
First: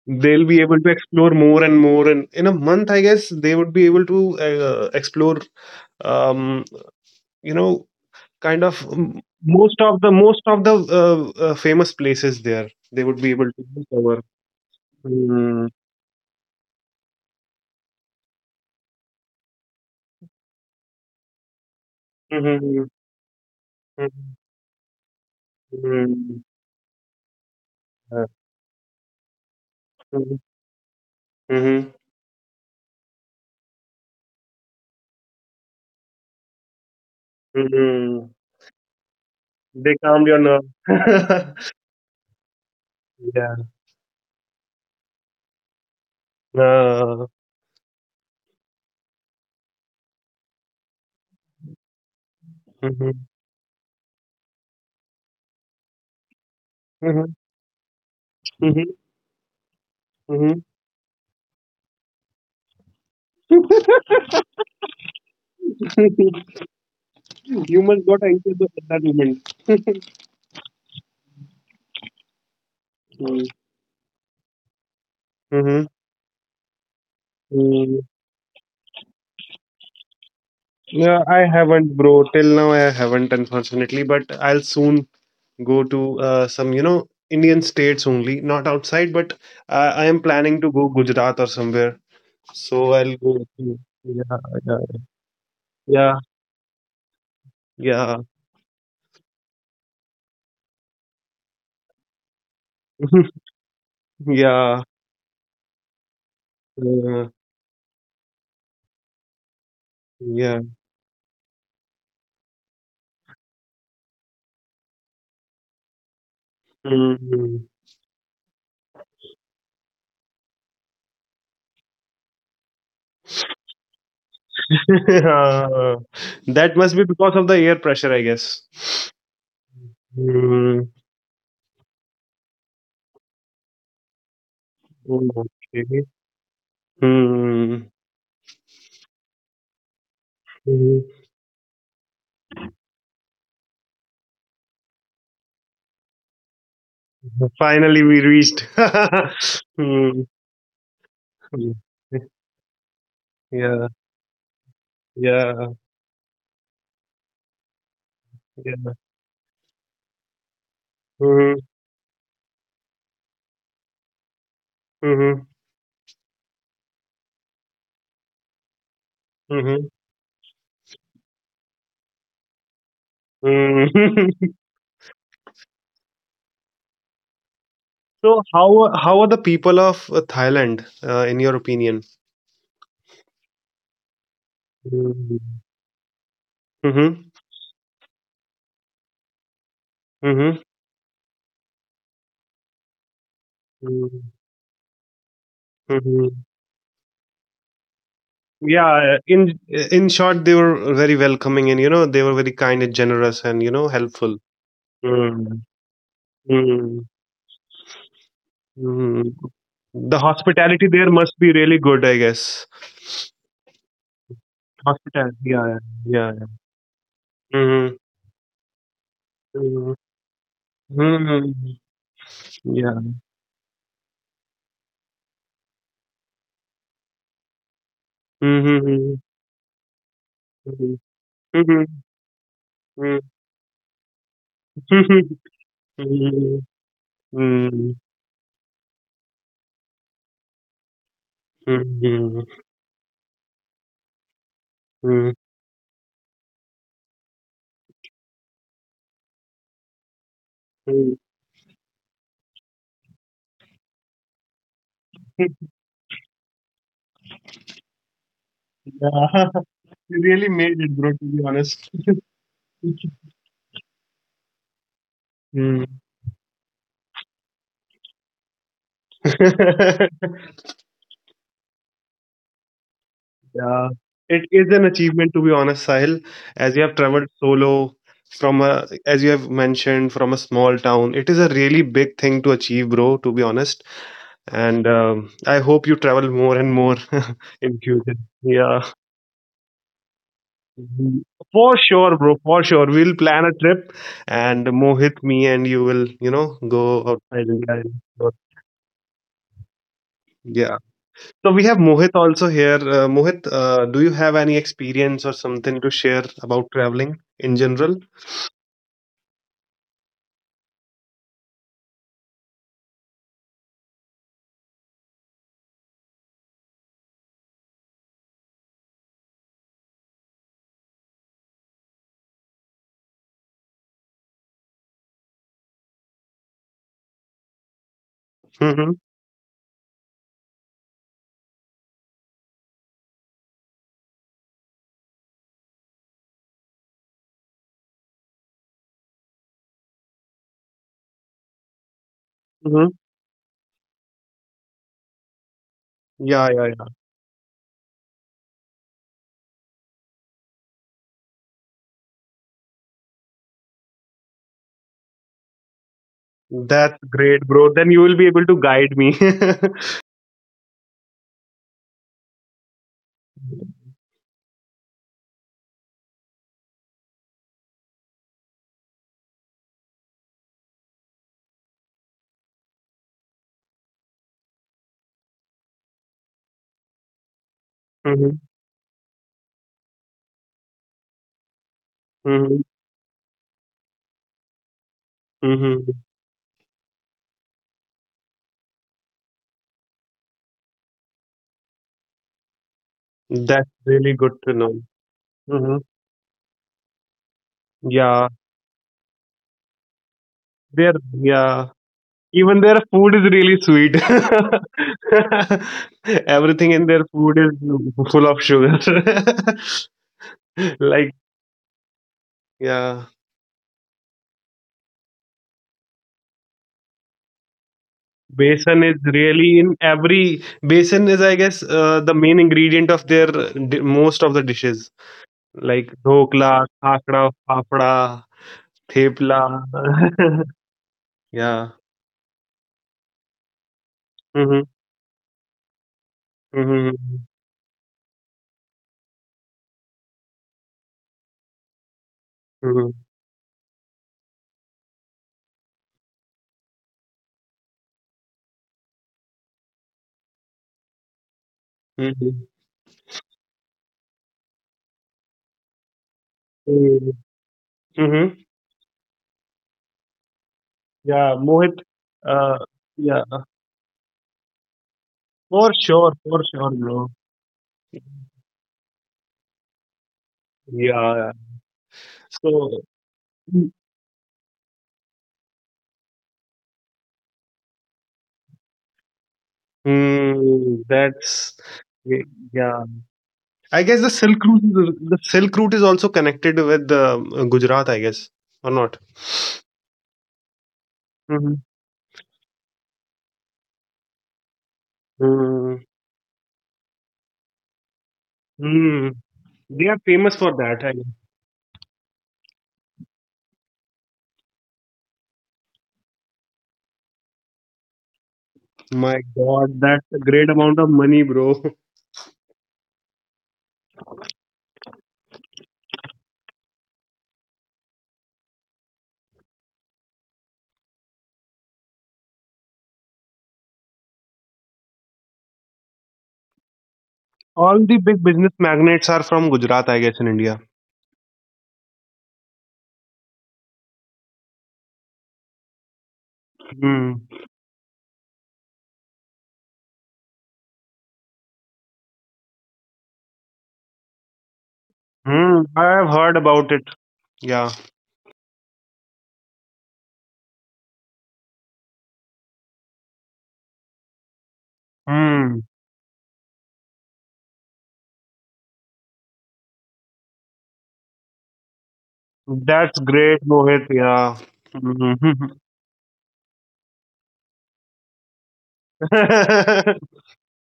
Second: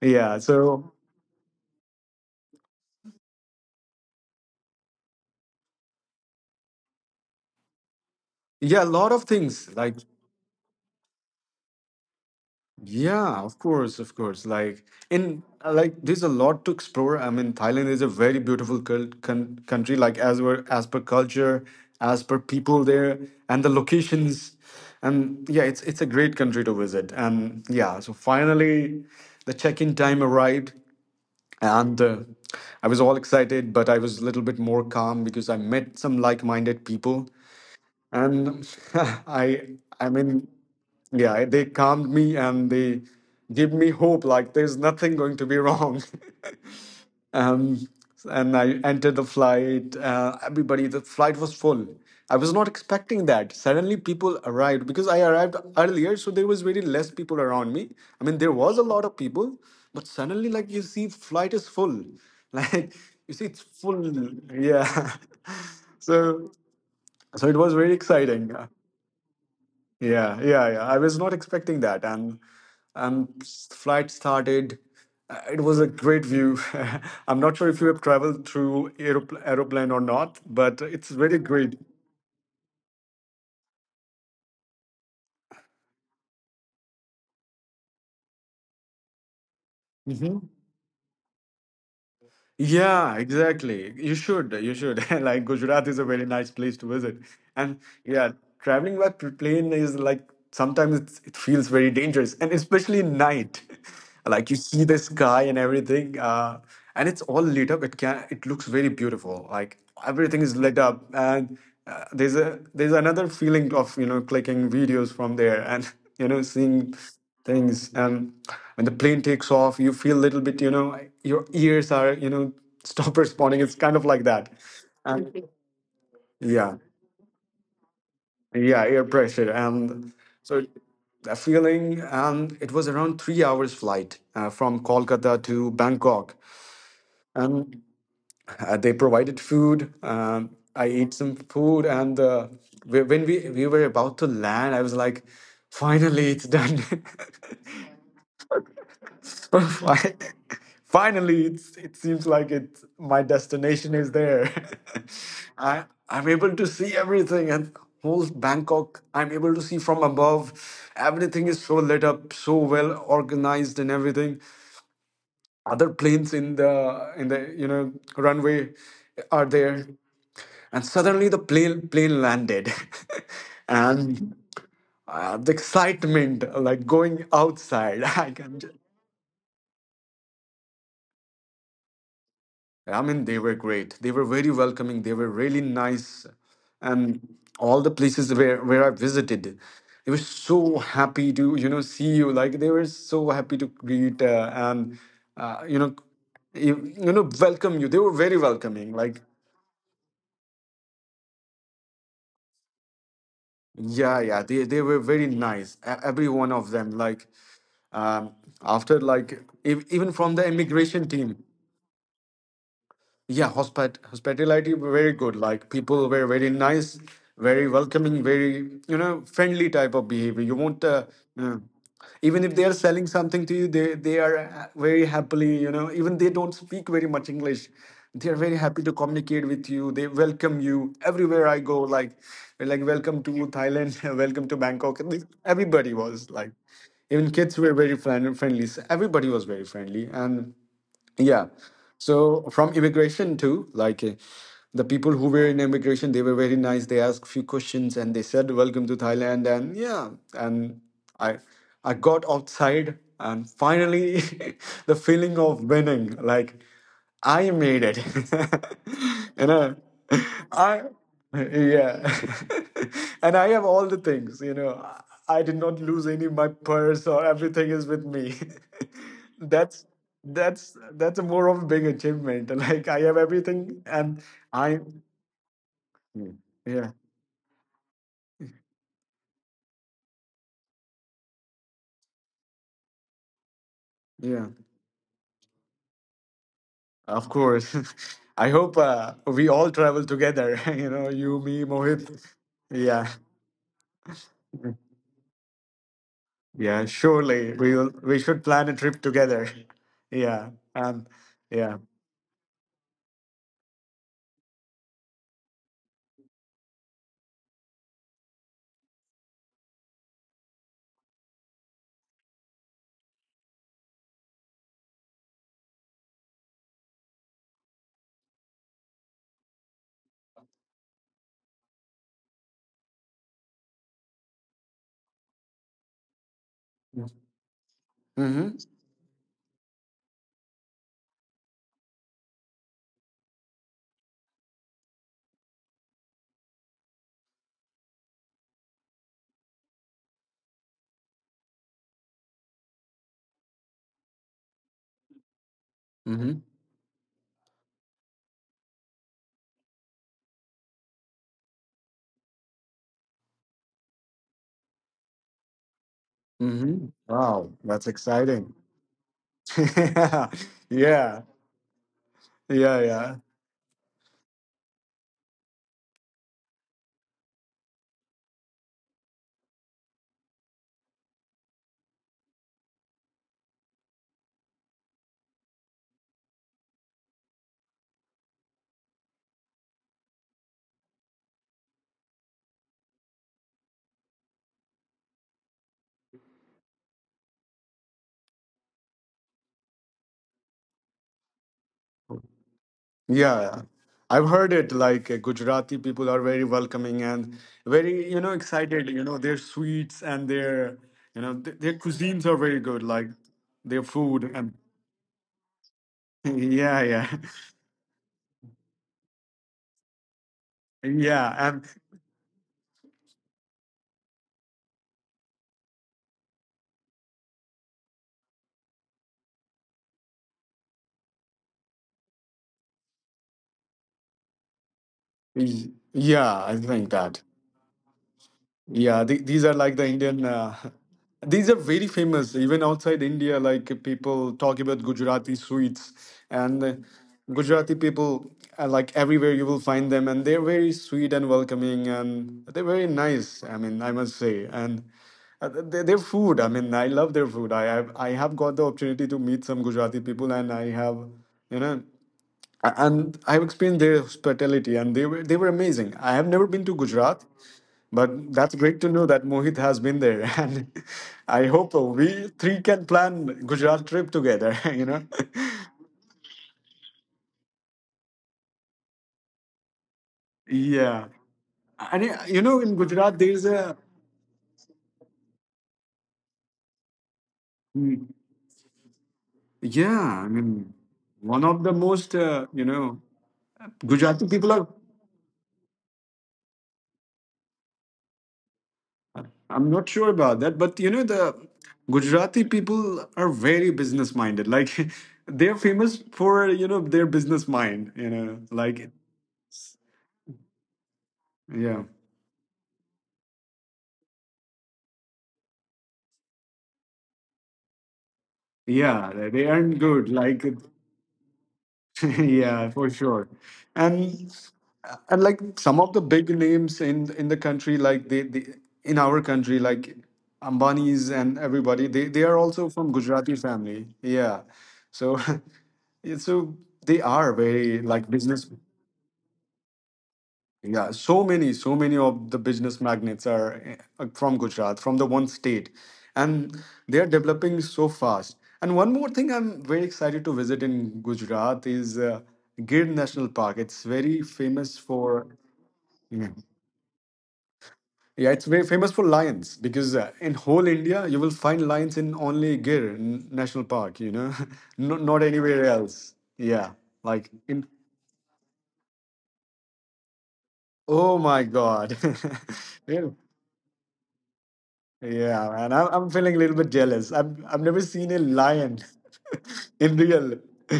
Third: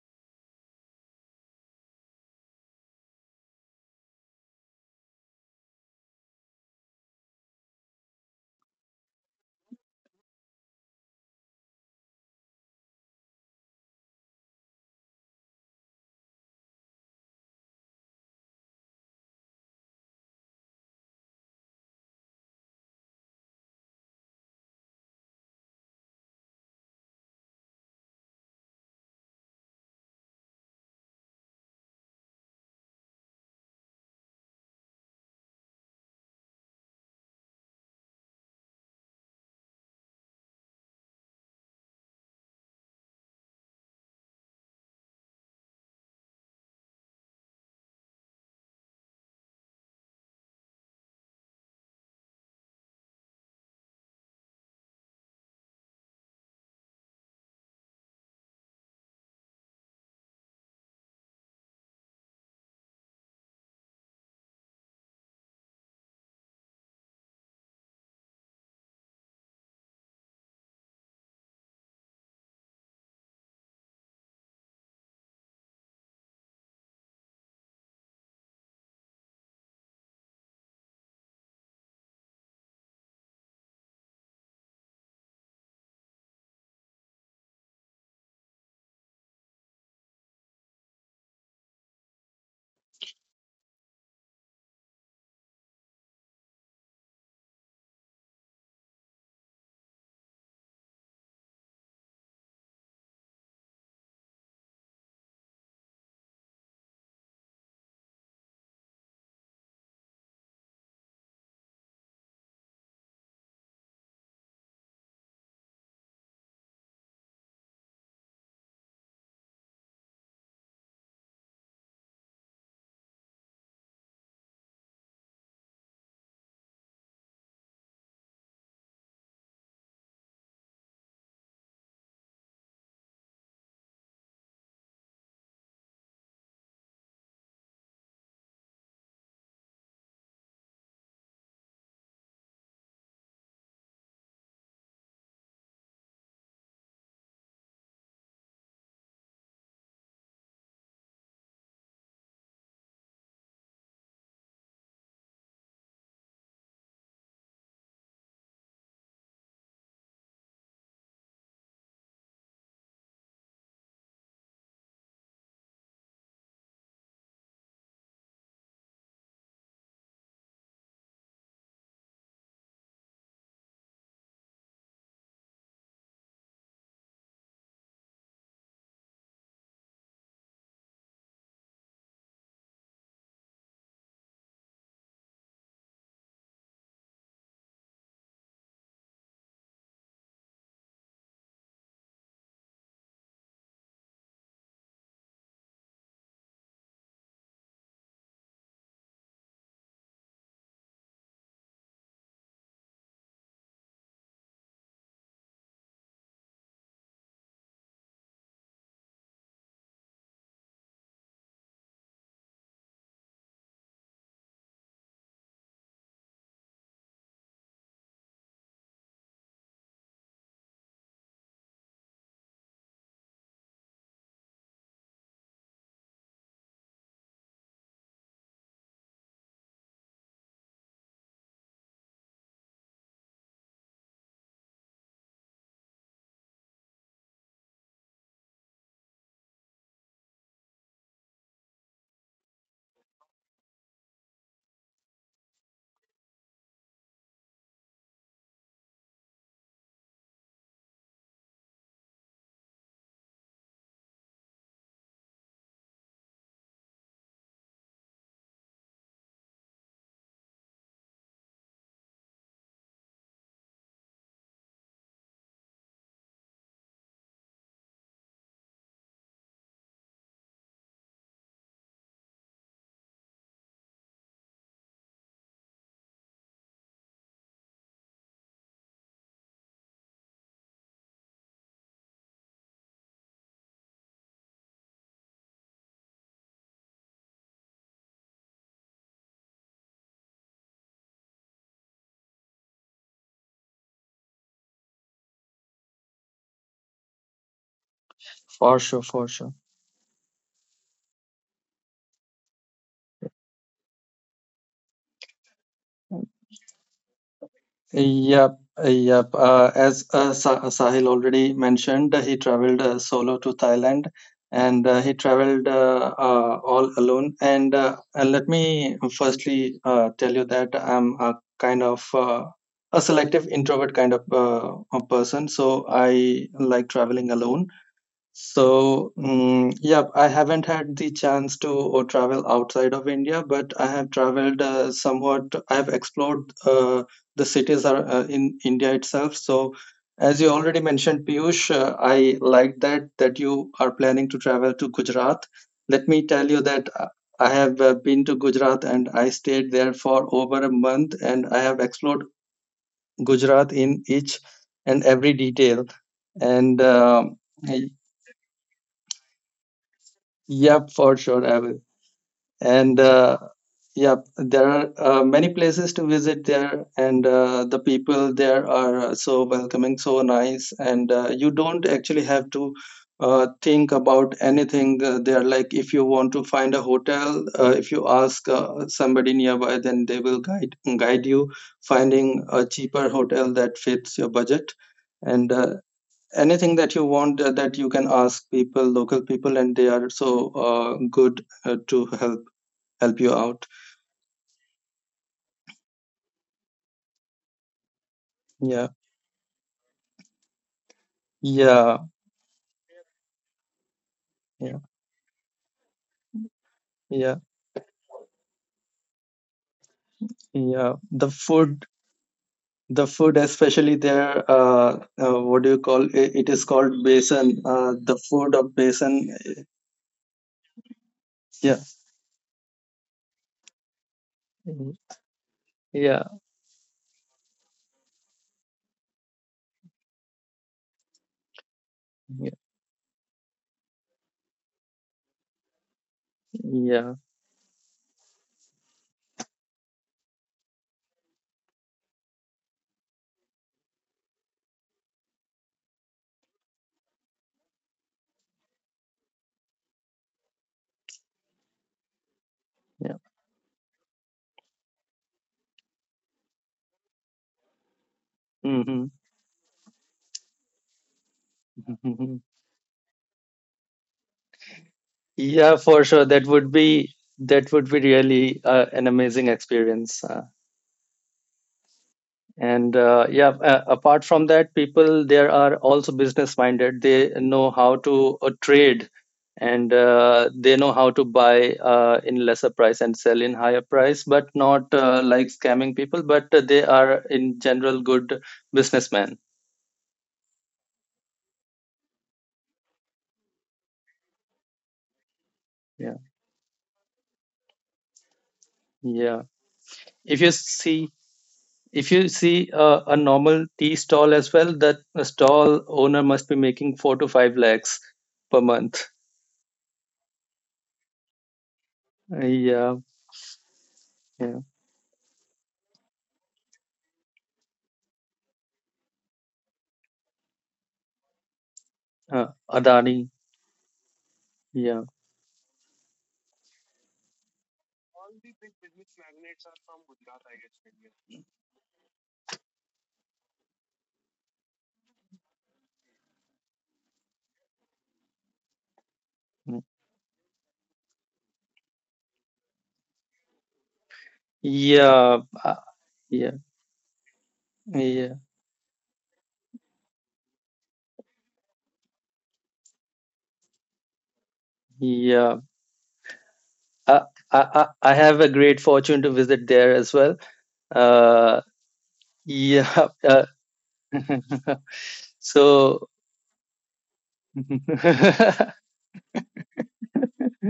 B: Yeah.
A: They'll be able to
B: So,
A: explore more and more. And in a month, I guess they would be able to explore, um, you know, kind
B: yeah, a
A: of
B: lot of things.
A: most
B: Like,
A: of the most of the famous places there. They would be
B: yeah,
A: able
B: of
A: to
B: course, of
A: discover.
B: course. Like,
A: Mm-hmm.
B: there's a lot to explore. I mean, Thailand is a very beautiful country. Like, as well as per culture, as per
A: Mm-hmm.
B: people there, and the locations, and yeah, it's a
A: Mm-hmm.
B: great country to visit. And yeah, so finally, the check-in time arrived,
A: Mm-hmm.
B: and I was all excited, but I was a little bit more calm because I met some like-minded people,
A: Mm-hmm.
B: and i
A: They
B: i
A: calmed your
B: mean yeah,
A: nerve.
B: they calmed me and they
A: Yeah.
B: give me hope like there's nothing going to be wrong.
A: Uh,
B: um, and I entered the flight. Everybody, the flight was full. I was not
A: hmm,
B: expecting that suddenly people arrived, because I arrived earlier, so there was very less
A: hmm,
B: people around me. I mean, there was a lot of people, but suddenly
A: hmm.
B: like you see, flight is full. like you see, it's full. Yeah. so so it was
A: You
B: very
A: must got into
B: exciting.
A: at that moment.
B: Yeah, yeah, yeah. I was not expecting that, and flight started. It was
A: Mm-hmm.
B: a great view. I'm not sure if you
A: Mm.
B: have traveled through aeroplane or not, but it's
A: Yeah,
B: really
A: I
B: great.
A: haven't, bro. Till now, I haven't, unfortunately. But I'll soon go to some, you know, Indian states only, not outside. But I am planning to go Gujarat or somewhere. So
B: Yeah,
A: I'll go.
B: exactly. You should. You
A: Yeah,
B: should. Like, Gujarat is a
A: yeah,
B: very nice place to visit. And
A: yeah, yeah,
B: yeah, traveling by plane is like sometimes it feels very dangerous, and especially night. Like you
A: yeah,
B: see the sky and everything, and it's
A: uh,
B: all lit up. It can. It looks very beautiful. Like everything is
A: yeah.
B: lit up, and there's a there's another feeling of, you know, clicking videos from there, and, you know, seeing
A: Mhm.
B: things. And when the plane takes off, you feel a little bit, you know, your ears are, you know, stop responding. It's kind of like that. And
A: That
B: yeah,
A: must be because of the air pressure, I guess.
B: yeah, air pressure, and so
A: Mm-hmm.
B: that feeling. And it was around 3 hours flight, from Kolkata to
A: Okay.
B: Bangkok. And
A: Hmm.
B: they provided food. I
A: Hmm.
B: ate some food. And when we were about to land, I was like, finally, it's done.
A: Finally, we reached.
B: So Fi-
A: Hmm.
B: Finally,
A: Hmm.
B: it seems like it's, my
A: Yeah.
B: destination is there.
A: Yeah.
B: I, I'm able to see everything, and whole
A: Yeah.
B: Bangkok, I'm able to see from above. Everything
A: Hmm.
B: is so lit up, so well organized, and everything.
A: Hmm.
B: Other planes in the you know, runway are there,
A: Hmm.
B: and suddenly the plane landed,
A: Hmm.
B: and the excitement, like going outside. I
A: So,
B: can.
A: how are the people of Thailand, in your opinion?
B: I mean, they were great. They were very welcoming. They were
A: Mm-hmm.
B: really nice. And
A: Mm-hmm.
B: all the places where, I visited, they were so happy to, you know, see you. Like, they were so happy to greet, and, you know,
A: Mm-hmm.
B: you know, welcome you. They were very welcoming.
A: Yeah,
B: Like,
A: in short, they were very welcoming, and you know, they were very kind and generous, and you know,
B: yeah, yeah,
A: helpful.
B: they were very
A: Mm-hmm.
B: nice. Every one of them. Like, um, after like,
A: Mm.
B: even
A: The
B: from the
A: hospitality
B: immigration
A: there
B: team.
A: must be really good, I guess.
B: Yeah, hospitality were very good.
A: Hospitality,
B: Like
A: yeah,
B: people were
A: yeah,
B: very
A: yeah.
B: nice, very
A: Mm-hmm.
B: welcoming, very, you know, friendly type of behavior. You won't
A: Mm-hmm.
B: uh, even if they are
A: Yeah.
B: selling something to you, they are very happily, you know, even they don't speak very much English. They are very happy to
A: Hmm.
B: communicate with you. They welcome you
A: Hmm.
B: everywhere I go. Like,
A: Hmm. Hmm.
B: welcome to Thailand, welcome to Bangkok. Everybody was like,
A: Hmm.
B: even kids were very friendly. So everybody was very friendly and. Yeah.
A: Hmm.
B: So from immigration too, like the people who
A: Mm-hmm.
B: were in immigration, they were very nice. They asked few questions and they said, "Welcome to Thailand." And yeah, and I I got outside and finally the feeling of winning, like I made it. You
A: Yeah.
B: know,
A: You really
B: I
A: made it, bro, to be honest.
B: yeah. and I have all the things, you know. I did not
A: Mm.
B: lose any of my purse or everything is with me. that's that's a more of a big achievement. Like I have everything
A: Yeah,
B: and
A: it is
B: I.
A: an achievement to be honest, Sahil.
B: Hmm.
A: As you
B: Yeah,
A: have traveled solo from a, as you have mentioned, from a small town, it is a really big thing to achieve, bro. To be honest,
B: yeah.
A: and I hope you travel more and more
B: Of course.
A: in future.
B: I hope
A: Yeah.
B: we all travel together, you know,
A: Mhm.
B: you, me,
A: For
B: Mohit.
A: sure, bro. For sure,
B: Yeah.
A: we'll plan a trip, and Mohit, me, and you will, you know,
B: Yeah,
A: go outside.
B: surely we should plan a
C: For
B: trip
C: sure, for
B: together.
C: sure.
B: Yeah.
A: Yeah. So we have
B: Yeah.
A: Mohit also here. Mohit, do you have any experience or something to share about traveling in general?
C: Yep, yep. Sahil already mentioned, he traveled solo to Thailand and he traveled all alone. And let me firstly tell you that I'm a kind of a selective introvert kind of a person. So I like traveling alone.
B: Mm-hmm.
A: Mm-hmm.
C: So, yeah, I haven't had the chance to travel outside of India, but I have traveled somewhat. I have explored the cities are, in India itself. So, as you already mentioned, Piyush, I like
A: Mm-hmm.
C: that you are planning to travel to Gujarat. Let me
B: Mm-hmm.
A: Yeah,
C: tell you
A: yeah, yeah.
C: that I have been to Gujarat and I stayed there for over a month, and I have explored Gujarat in each and every detail. And
B: Mm-hmm.
A: That's great,
B: Wow,
A: bro. Then
B: that's
A: you will be able to
B: exciting.
A: guide me.
B: yeah,
C: yep, for
B: yeah,
C: sure, I will.
B: yeah,
C: And
B: yeah.
C: yep, there are many places to visit there, and the people there are so welcoming, so nice, and you don't actually have to think about anything there. Like if you want to find a hotel, if you
A: Mm-hmm.
C: ask somebody nearby, then they will guide you finding
A: Mm-hmm.
C: a cheaper hotel that fits your budget. And
A: Mm-hmm.
C: anything that you want that you can ask people local people, and they are so good to help you
B: Yeah.
C: out.
B: I've
A: That's
B: heard it
A: really
B: like
A: good to know.
B: Gujarati people are very
A: Mm-hmm.
B: welcoming and very, you know,
C: Yeah,
B: excited. You know, their
A: Yeah,
B: sweets and their, you know, their
C: yeah,
B: cuisines are
A: there.
B: very good, like
A: Yeah,
B: their
A: even
B: food
A: their
B: and
C: yeah,
A: food is really sweet.
B: yeah, yeah,
C: yeah,
A: Everything in their food is full of sugar.
C: yeah,
B: yeah, and
A: Like,
C: the food especially there,
A: yeah.
C: what do you call it, it is called basin, the food of basin.
A: Basin is really in
C: Yeah.
A: every basin is, I guess, the main ingredient of their
C: Mhm.
A: most of the dishes
C: Yeah,
B: yeah. I think
A: like
B: that.
A: dhokla, khakra,
B: Yeah, the, these
A: fafda,
B: are like the Indian.
A: thepla.
B: These are very famous
C: yeah,
B: even
A: Yeah.
B: outside India. Like people talk about Gujarati
A: Mm-hmm.
B: sweets, and
C: yeah,
B: Gujarati
A: Mm-hmm.
B: people like everywhere you will find them, and they're very sweet and welcoming, and they're very nice. I
A: Mm-hmm.
B: mean, I must say, and their food. I mean, I love their food. I have got the opportunity to meet some Gujarati people, and I have, you know,
C: yeah.
B: and I've experienced their hospitality, and they were amazing. I have never been to Gujarat,
A: Hmm.
B: but that's great
A: Hmm.
B: to know
C: Hmm,
B: that Mohit has been there, and I hope
A: Yeah, Mohit.
B: we three can
A: Uh,
B: plan
A: yeah,
B: Gujarat trip together. You know,
C: yeah, for sure
A: for sure, bro.
C: that would be really an amazing experience.
B: yeah,
A: Yeah.
B: and you know, in
C: And
A: So,
B: Gujarat there's
C: Yeah,
B: a,
A: mm,
C: apart from that, people there are also business minded. They know how
B: mm,
C: to trade, and
B: yeah. I mean,
C: they know how to
B: one
A: that's
B: of the
C: buy
B: most
C: in
B: you
C: lesser
A: yeah.
B: know,
C: price and sell in higher
A: I guess the
B: Gujarati
C: price,
A: Silk
B: people
C: but
B: are.
A: Route,
C: not
A: is- the
C: like
A: Silk Route is
C: scamming
A: also
C: people, but
A: connected
C: they
A: with
C: are in
A: Gujarat, I
C: general
A: guess,
C: good
A: or not?
C: businessmen.
B: I'm not sure about that, but you know the
A: Hmm.
B: Gujarati people are very business minded. Like, they're
A: Hmm.
B: famous
C: Yeah,
B: for, you know, their business mind. You know, like
A: Hmm.
C: yeah.
A: They are famous
C: if
A: for
C: you
A: that. I guess.
C: see
B: yeah.
C: if you see a normal tea stall as well, that a stall owner must be making 4 to 5 lakhs per
B: Yeah,
C: month.
A: My
B: they earn
A: God,
B: good.
A: that's a
B: Like
A: great amount of money, bro.
B: yeah, for
C: Yeah,
B: sure. And
C: yeah,
B: and like some of the big names in the country, like they in our country, like Ambanis and everybody, they are
C: uh,
B: also from Gujarati
C: adani.
B: family. Yeah,
C: Yeah.
B: so yeah, so they are very
A: All the
B: like
A: big
B: business.
A: business magnates are from Gujarat, I guess, in India.
B: Yeah, so many, so many of the business magnates are from Gujarat, from the one state, and they are
A: Hmm.
B: developing so fast. And one more thing I'm very excited to visit in Gujarat is Gir National Park. It's very famous for,
C: Yeah,
A: Hmm.
C: uh,
A: I have
B: yeah,
A: heard
C: yeah,
A: about it. Yeah.
B: yeah, it's
C: yeah,
B: very famous for lions because in whole India you will find lions in only Gir National Park, you know, not, not anywhere
A: Hmm.
C: yeah.
B: else. Yeah, like
C: I,
B: in,
C: I have a great fortune to visit there as well.
B: oh my
C: Uh,
B: God.
A: That's
B: yeah.
C: yeah.
A: great, Mohit. Yeah.
B: Yeah,
A: Mhm.
B: man. I'm
C: So
B: feeling a little bit jealous. I've never seen a lion in real.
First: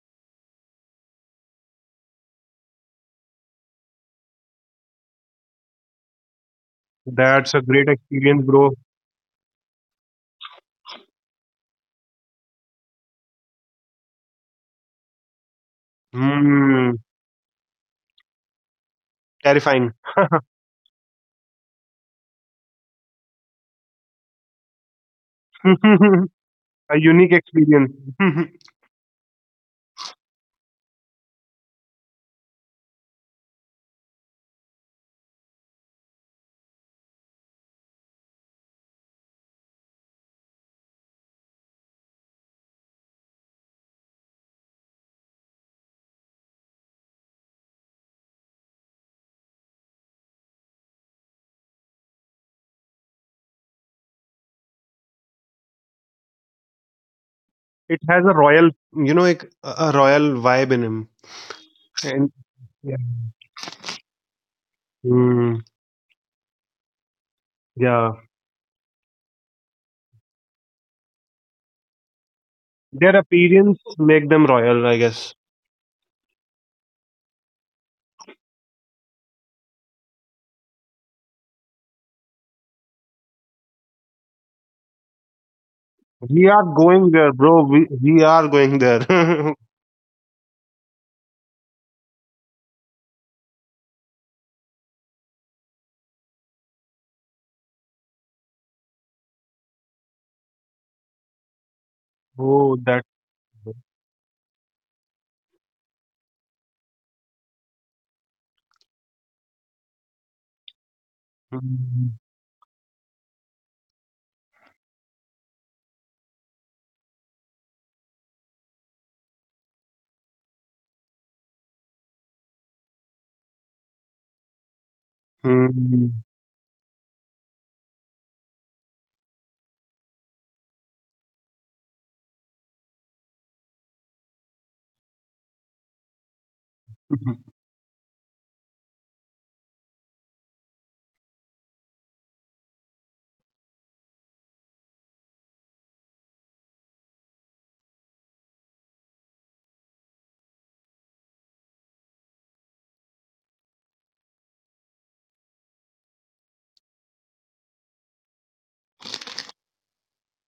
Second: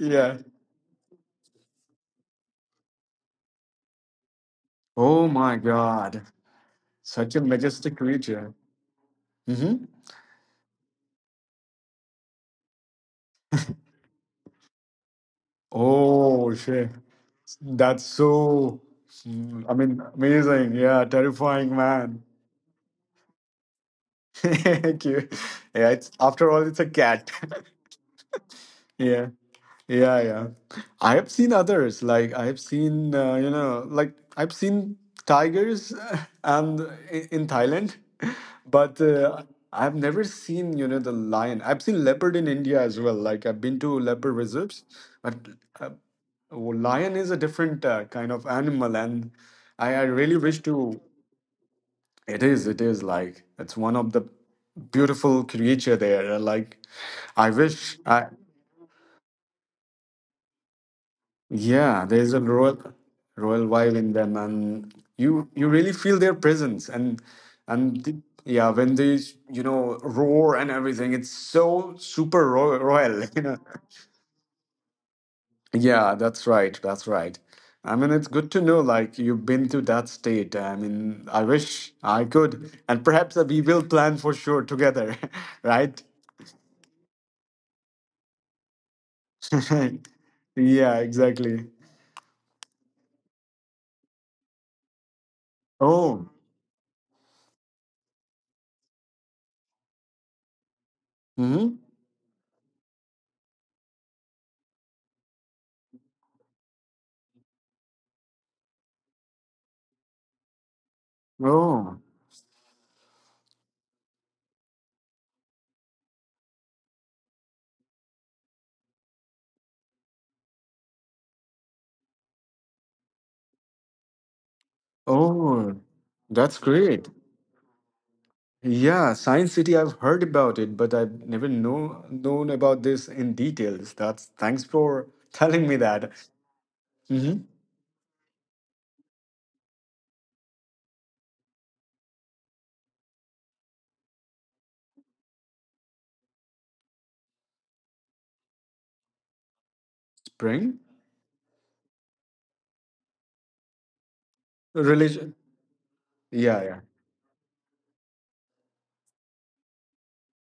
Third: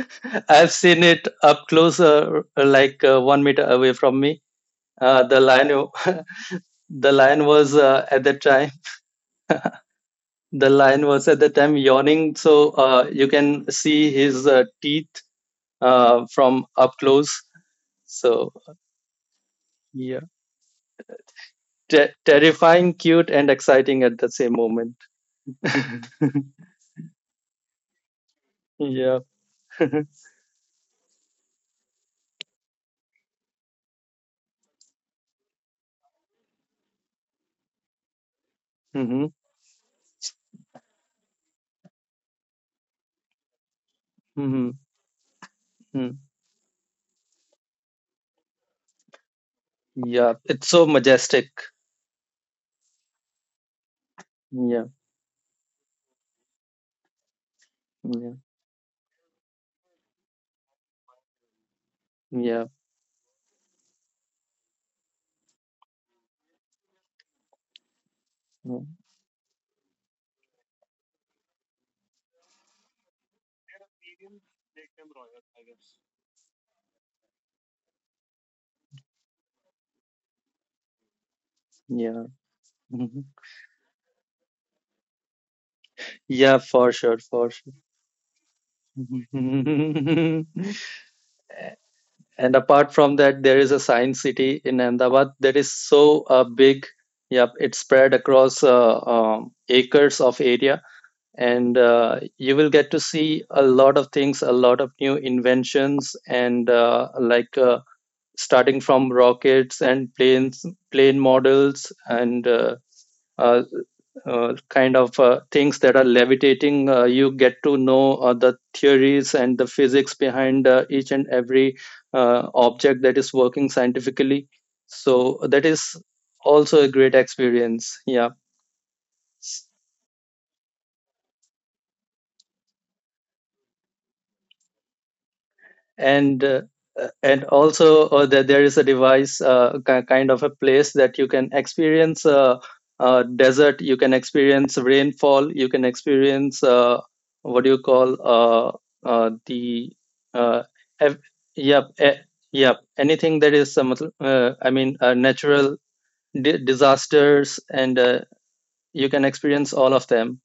B: Yeah.
C: I've seen it up closer, like 1 meter away from me.
B: Oh
C: The
B: my
C: lion,
B: God.
C: the
B: Such a
C: lion
A: That's a
C: was
A: great
B: majestic
C: at that
A: experience,
B: creature.
C: time.
A: bro.
B: Mm-hmm.
C: The lion was at that time yawning, so you can see his teeth
B: Oh,
C: from
B: shit.
C: up
A: Hmm.
C: close.
B: That's
C: So.
B: so, mm, I
A: Terrifying.
B: mean,
C: Yeah.
B: amazing. Yeah, terrifying, man.
C: Terrifying, cute, and exciting at the same moment.
B: Thank you. Yeah, it's, after all, it's a
A: A
B: cat.
A: unique experience.
C: Yeah.
B: Yeah. Yeah, yeah. I have seen others. Like I have seen, you know, like I've seen tigers and in Thailand, but
C: Mm-hmm.
B: I've never seen, you know, the lion. I've seen leopard in India as well. Like I've been to leopard
C: Mm-hmm.
B: reserves, but uh,
C: Mm.
B: well, lion is a different kind of animal, and I
C: Yeah,
B: really wish
C: it's so
B: to.
C: majestic.
B: It is. It is like it's one of the
C: Yeah.
B: beautiful creature there. Like I wish
A: It has
B: I.
C: Yeah.
A: a royal, you know, like a royal vibe in him.
B: Yeah, there's
A: And
B: a
C: Yeah.
B: royal
A: yeah.
B: royal vibe in them, and you
A: Mm,
B: you really feel their presence, and and
A: yeah,
B: the, yeah, when
C: Mm,
B: they you know roar and everything, it's so super royal,
A: their
B: royal, you know.
A: appearance make them royal, I guess.
B: Yeah, that's right, that's right. I mean, it's good to know like you've been to that state. I mean, I wish
C: yeah.
B: I could, and
C: Mhm.
B: perhaps we will plan for sure together, right?
A: We
C: Yeah.
A: are
C: For
A: going
C: sure.
A: there,
C: For
A: bro.
C: sure.
A: We are going there.
B: Yeah, exactly.
C: And apart from that, there is a science city in Ahmedabad that is so
B: Oh,
C: big. Yep, it's spread across acres of area,
B: hmm.
C: and you will
A: Oh,
C: get to
A: that.
C: see a lot of things, a lot of new inventions, and starting from rockets and plane models,
B: Oh.
A: Mm,
C: and uh, kind of things that are levitating. You get to know the theories and the physics behind each and every object that is working scientifically, so that
B: Oh,
C: is
A: mm.
B: that's
C: also a
B: great.
C: great experience. Yeah.
B: Yeah, Science City, I've heard about it, but I've never known about this in details. That's thanks for telling me that.
C: And
B: Hmm.
C: and also that there is a device, kind of a place that you can experience desert, you can experience rainfall, you can experience what do you call the uh,
B: Spring?
C: ev- yep e- yep, anything that is some
B: Religion?
C: natural
B: Yeah, yeah.
C: disasters, and you can experience all of them.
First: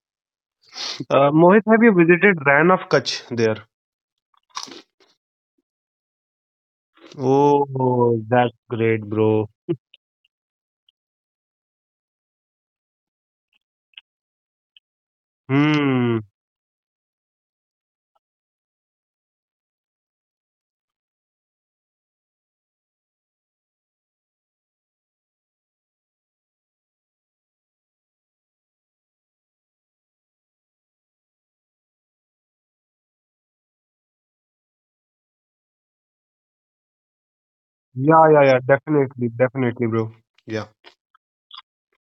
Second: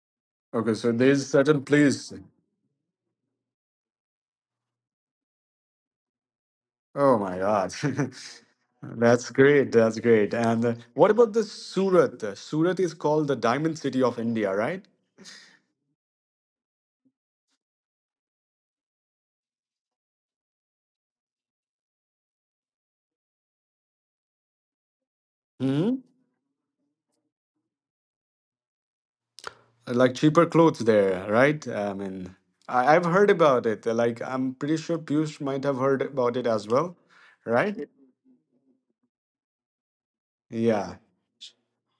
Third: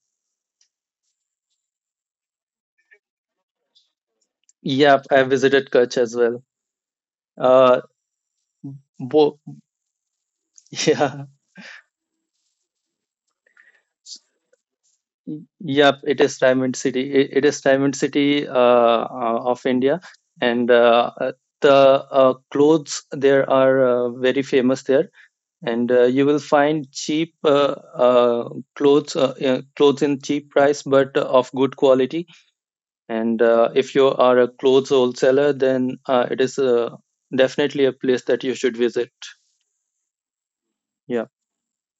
B: Okay, so there's certain
A: Mohit, have you
B: place.
A: visited Ran of Kutch there?
C: Yep, I visited Kutch as well.
B: Oh my God.
C: uh,
A: Oh, that's great,
B: That's
C: bo-
A: bro.
B: great. That's great. And what
C: yeah.
B: about the Surat? Surat is called the Diamond City of India, right?
C: Y- Yep, it
A: Hmm.
C: is Diamond City. It is Diamond City of India, and the clothes there are very famous there. And
B: Hmm.
C: you will find cheap uh, clothes, clothes
B: Like
C: in
B: cheaper
C: cheap
B: clothes
C: price, but
B: there,
C: of
B: right?
C: good
B: I
C: quality.
B: mean, I've heard
C: And
B: about it.
C: if you
B: Like,
C: are a
B: I'm pretty
C: clothes
B: sure Piyush
C: wholesaler,
B: might have
C: then
B: heard about
C: it
B: it
C: is
B: as well, right?
C: definitely a
A: Yeah,
C: place
A: yeah,
C: that you
A: yeah.
C: should visit.
A: Definitely, definitely, bro. Yeah.
B: Yeah,
C: Yeah,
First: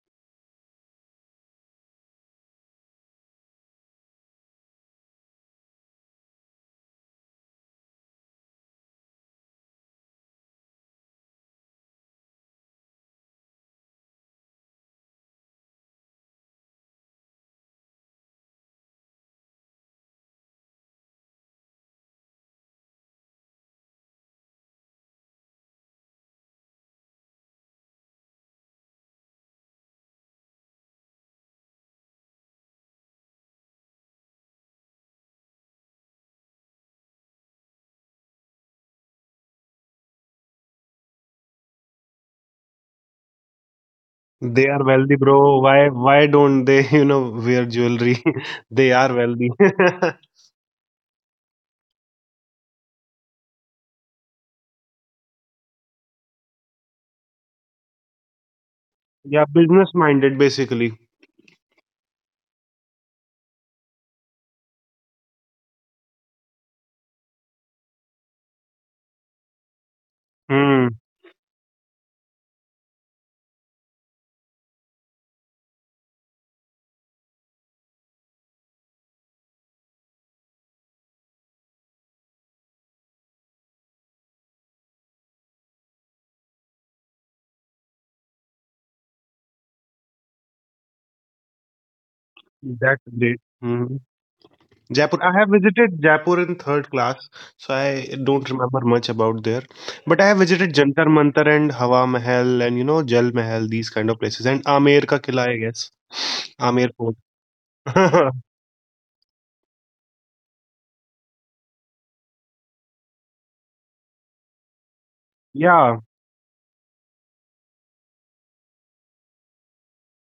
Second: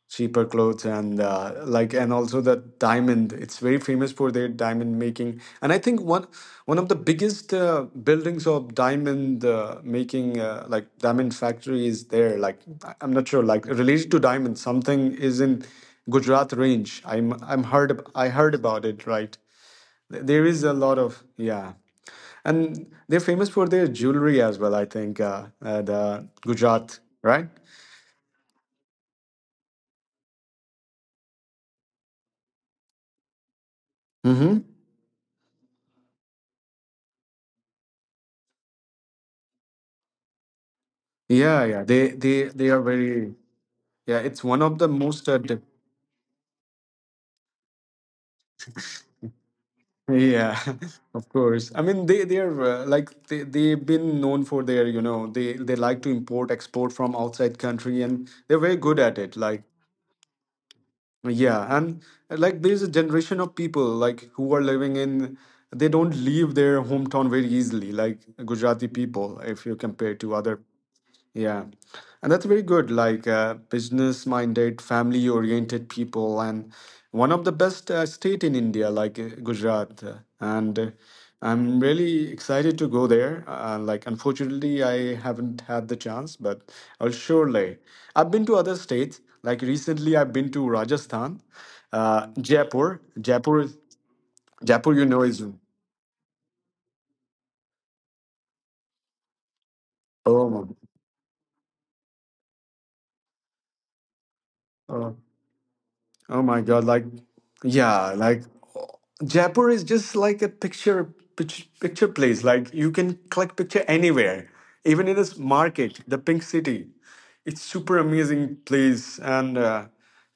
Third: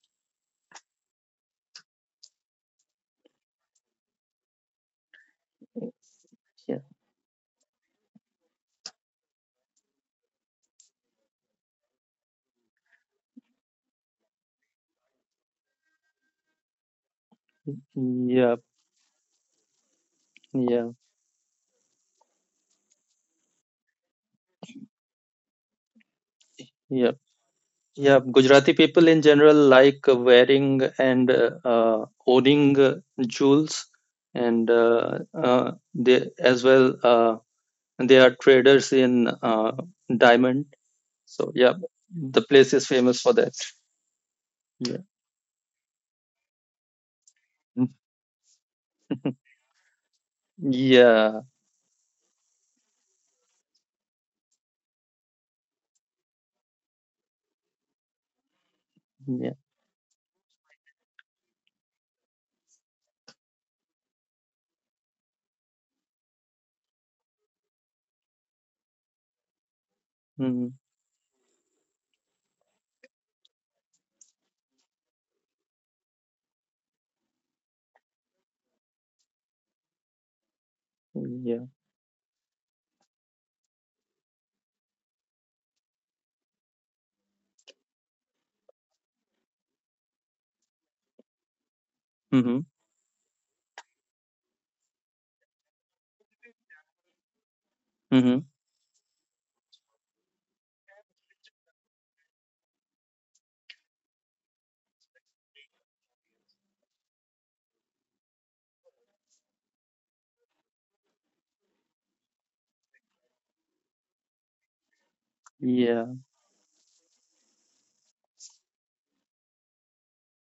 B: cheaper clothes and like, and also the diamond. It's very famous for their diamond making, and I think one
C: yeah,
B: one of the biggest buildings of diamond making, like diamond factory, is there. Like, I'm not sure, like related to diamond, something is in Gujarat range. I
C: yeah,
B: heard about it, right? There is a
C: yeah.
B: lot of, yeah, and they're famous for their jewelry as well. I think the Gujarat,
C: Yeah.
B: right?
C: Yeah, Gujarati people in general like wearing and owning jewels,
B: Mm-hmm.
C: and they as well, they are traders in diamond. So
B: Yeah,
C: yeah,
B: yeah. They
C: the
B: they
C: place
B: they
C: is
B: are
C: famous for
B: very
C: that.
B: yeah. It's one
A: They
B: of
A: are
B: the
C: Yeah.
A: wealthy,
B: most
A: bro. Why don't they, you know, wear
C: Mm.
A: jewelry? They are wealthy.
B: yeah, of
C: Yeah,
B: course. I mean, they are like they've been known for their you know they like to import export from outside country and they're very good at it.
C: yeah,
A: Yeah,
B: Like
A: business minded basically.
B: yeah, and like there's a generation of people like who are living in they don't leave their hometown very easily, like Gujarati people, if you compare to other
C: hmm,
A: Hmm.
B: yeah, and that's very good. Like business-minded, family-oriented people, and one of the best state in India, like Gujarat. And
C: yeah,
B: I'm really excited to go there. Like, unfortunately, I haven't had the chance, but I'll surely. I've been to other states. Like recently, I've been to Rajasthan,
C: hmm,
B: Jaipur.
A: That's great. Hmm.
B: You
A: Jaipur.
B: know,
A: I
B: is
A: have visited Jaipur in third class, so I
C: hmm,
A: don't remember much about there. But I have visited
B: oh,
A: Jantar Mantar and Hawa Mahal and you know Jal Mahal, these kind of places, and Amer
B: oh.
A: ka Qila, I guess.
B: Oh my God,
A: Amer
B: like,
A: Fort.
B: yeah, like Jaipur is just like a picture place. Like you can collect picture anywhere, even in this
A: Yeah,
C: yeah.
B: market, the Pink City. It's super amazing place and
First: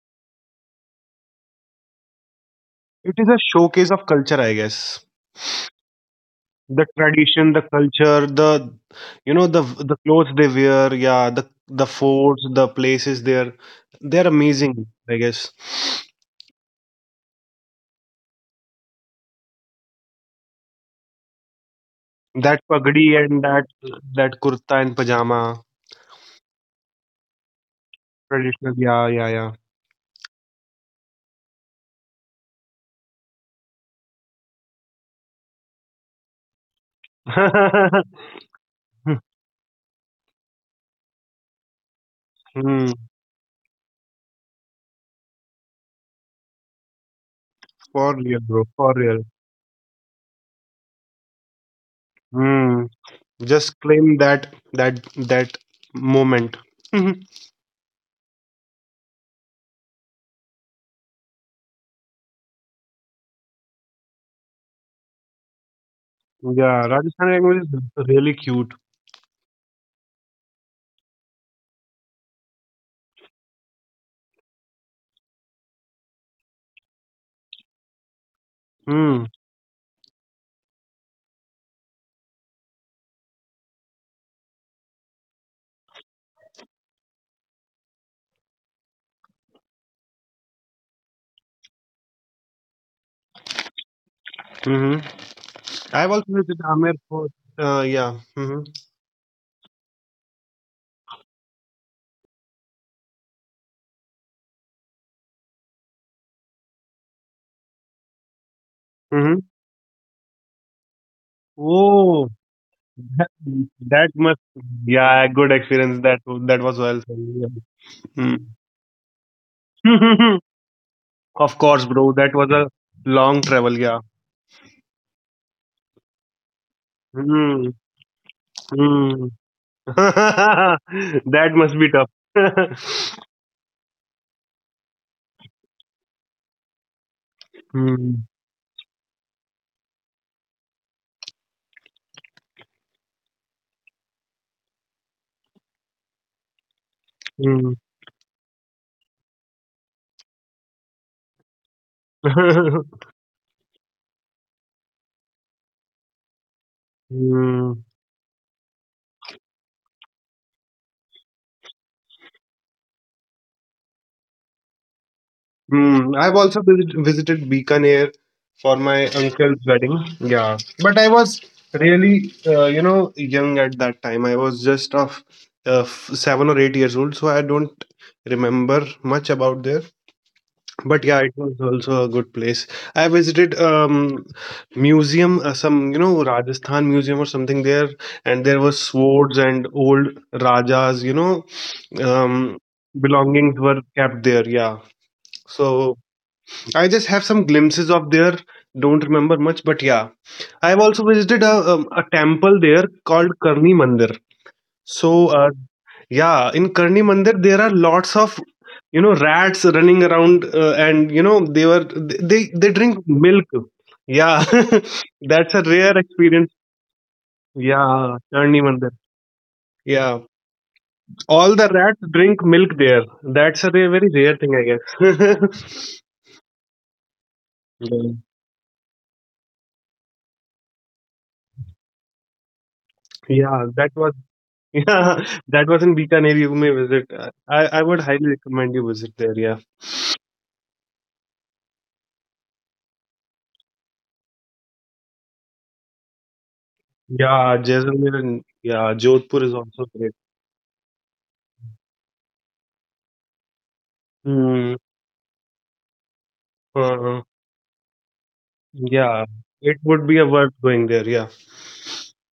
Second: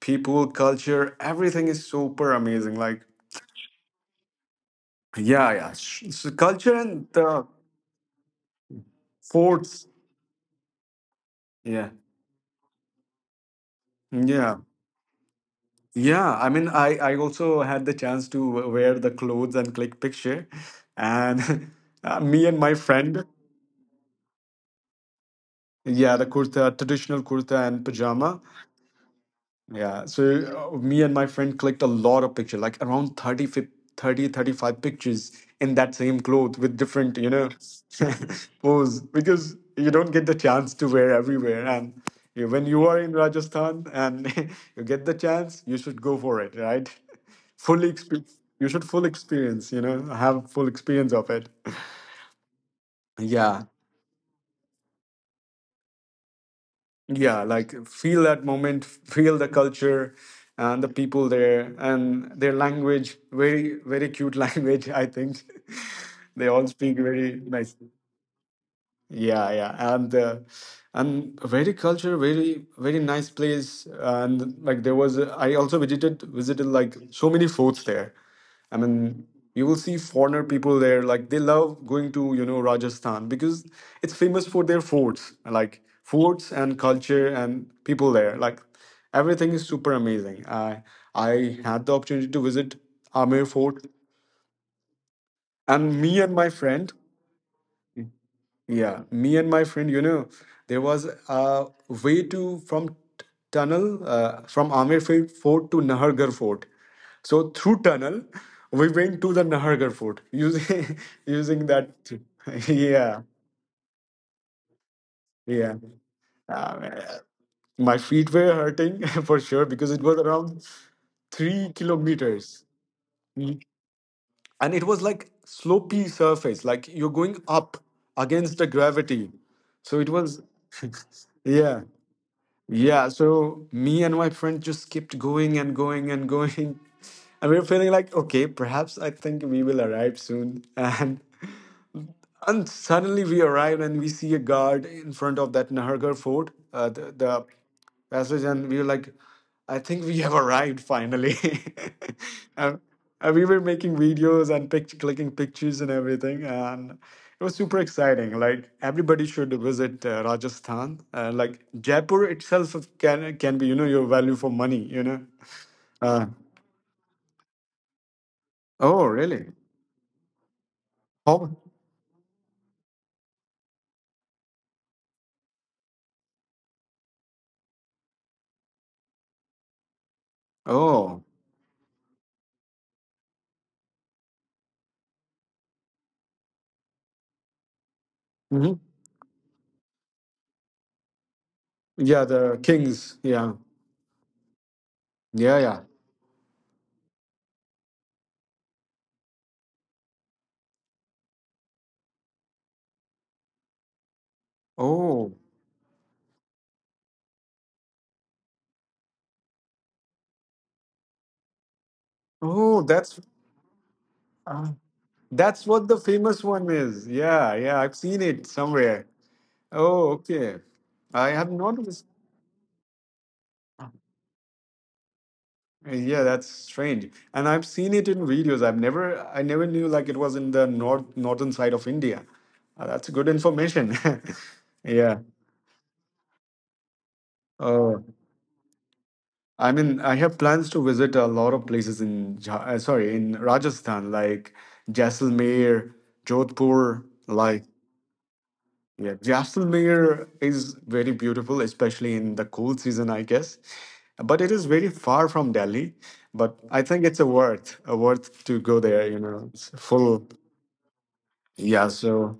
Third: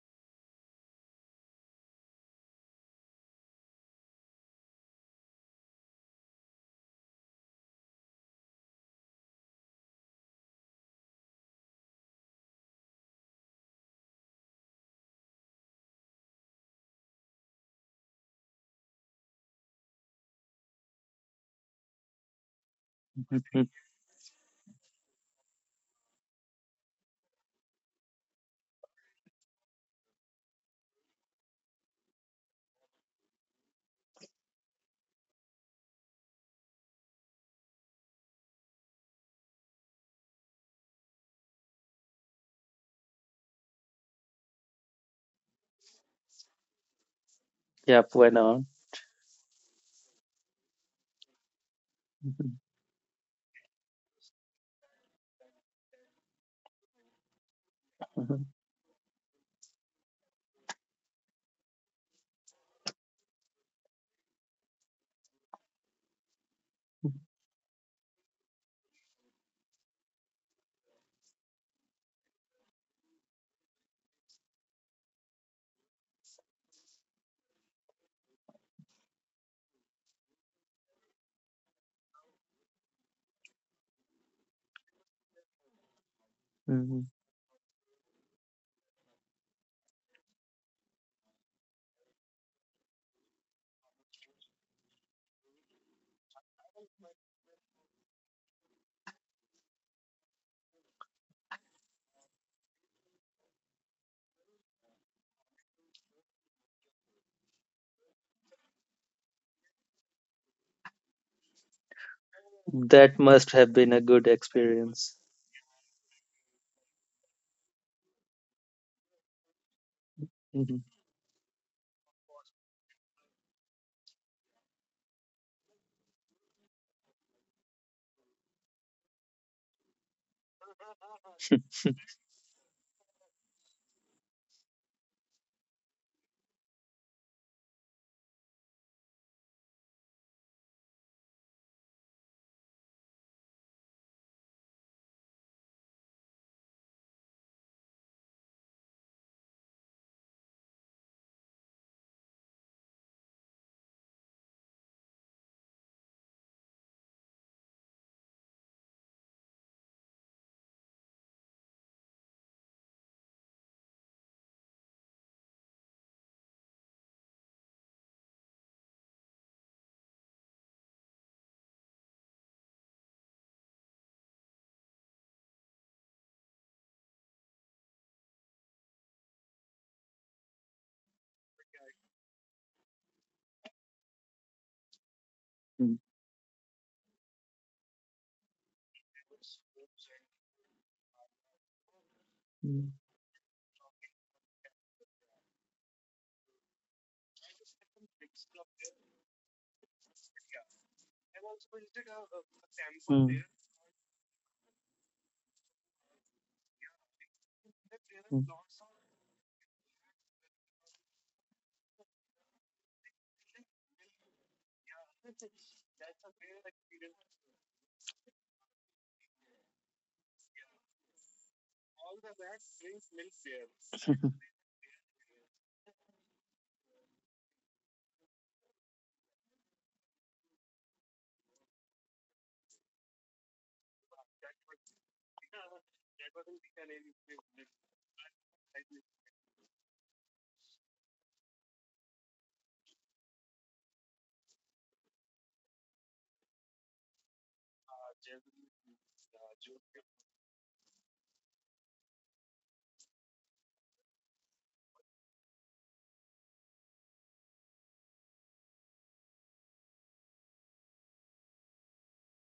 B: people, culture, everything is super amazing. Like,
A: it is a showcase of culture, I guess.
B: yeah, yeah, so culture
A: The
B: and the
A: tradition, the culture, the you know the
B: forts.
A: the clothes they wear, yeah, the
B: Yeah,
A: forts, the places there, they're
B: yeah.
A: amazing, I guess.
B: Yeah, I mean, I also had the chance to wear the clothes and click picture, and me
A: That
B: and my
A: pagdi
B: friend,
A: and that
C: Mhm.
A: that kurta and pajama,
B: yeah, the kurta, traditional kurta and pajama.
A: traditional, yeah, yeah,
B: Yeah. So me and my friend clicked a lot of pictures, like around 30, 35 pictures in that same cloth with different, you know,
A: yeah.
B: pose because you don't get the chance to wear everywhere. And you- when you
A: Hmm,
B: are in Rajasthan and you get the chance, you should go for it, right? Fully
C: Yeah.
A: for
C: Why
B: experience.
A: real,
C: not?
A: bro,
B: You should
A: for
B: full
A: real.
B: experience, you know, have full experience of it.
C: Mhm.
A: Hmm,
B: Yeah.
A: just claim that moment.
B: Yeah, like feel that
C: Mhm.
B: moment, feel the culture and the people there and their language, very very cute language, I think. They all
A: Yeah,
B: speak
A: Rajasthani
B: very
A: language
B: nice.
A: is really cute.
B: Yeah, yeah, and very culture, very very nice place, and like there was a- I also visited like so many forts there. I
A: Hmm.
B: mean, you will see foreigner people there, like they love going to you know Rajasthan because it's famous for their forts, like forts and
C: Mhm.
B: culture and people there. Like everything is super amazing. I had the opportunity to visit Amer Fort,
A: Mm-hmm.
B: and
A: I've
B: me
A: also
B: and my
A: visited
B: friend.
A: Amer Fort. Yeah. Mm-hmm.
B: Yeah, me and my friend, you know, there was a way to from t- tunnel from Fort to Nahargarh Fort. So through tunnel, we went to the
A: Mm-hmm.
B: Nahargarh Fort using using that.
A: Oh,
C: That
B: Yeah,
A: that,
C: must have been a
A: that
C: good
A: must
C: experience.
A: yeah, good
B: yeah. Um,
A: experience. That was well.
B: uh, my feet
A: Mm.
B: were hurting for sure because it was around
A: Of
B: three
A: course, bro. That was
B: kilometers,
A: a long
B: mm,
A: travel. Yeah.
B: and it was like slopey surface, like you're going up
A: Mm.
B: against the gravity.
A: Mm.
B: So it was,
A: That must
B: yeah.
A: be tough.
B: Yeah, so me and my friend just kept going and going and going. And we were feeling like,
A: Mm.
B: okay, perhaps I think we will arrive soon. And suddenly we arrive and we see a guard in front of that Nahargarh fort, the
A: Mm.
B: passage, and we were like, I think we have arrived finally. and, and we were making videos and clicking pictures and everything, and it was super
A: Mm.
B: exciting. Like everybody should visit Rajasthan. Like Jaipur itself can be, you know, your value for money. You know.
A: Hmm,
B: Uh,
A: I've also visited Bikaner for
B: oh,
A: my
B: really?
A: uncle's wedding. Yeah, but I was
B: Oh,
A: really, you know, young at that time. I was just of 7 or 8 years old, so I don't remember much about there. But
B: oh.
A: yeah, it was also a good place. I visited museum, some you know Rajasthan museum or something there, and there
B: Hmm.
A: were swords and old rajas, you know,
B: Yeah, the
A: um,
C: Mhm.
B: kings. Yeah,
A: belongings were kept there. Yeah,
B: yeah, yeah.
A: so. I just have some glimpses of there. Don't remember much, but yeah, I've also visited a temple there
C: Mm,
A: called Karni Mandir. So
B: Oh,
A: yeah, in Karni Mandir there are lots of
C: mm,
A: you know rats running around, and you know they were
B: oh,
A: they drink milk. Yeah,
B: uh, that's
A: that's a
B: what the
A: rare
B: famous
A: experience.
B: one is. Yeah, yeah, I've seen
A: Yeah,
B: it
A: Karni Mandir.
B: somewhere. Oh,
A: Yeah,
B: okay. I have
A: all the
B: not. Mis-
A: rats drink milk there. That's a very rare thing, I guess.
B: yeah, that's strange. And I've seen it
A: yeah,
B: in videos. I never knew like it was in the northern side of India. That's good
A: Yeah, that
B: information.
A: was
B: Yeah.
A: Yeah, that was in Bikaner. You may visit. I would
B: Oh,
A: highly recommend you visit there. Yeah.
B: I mean, I have plans to visit a lot of places in, sorry, in Rajasthan, like Jaisalmer, Jodhpur,
A: Yeah,
B: like.
A: Jaisalmer and yeah,
B: Yeah,
A: Jodhpur is also great.
B: Jaisalmer is very beautiful, especially in the cool season, I guess. But it is
A: Mm,
B: very far from Delhi. But I think it's
A: uh,
B: a worth to go there. You
A: yeah,
B: know, it's
A: it would be
B: full.
A: a worth going there. Yeah.
B: Yeah, so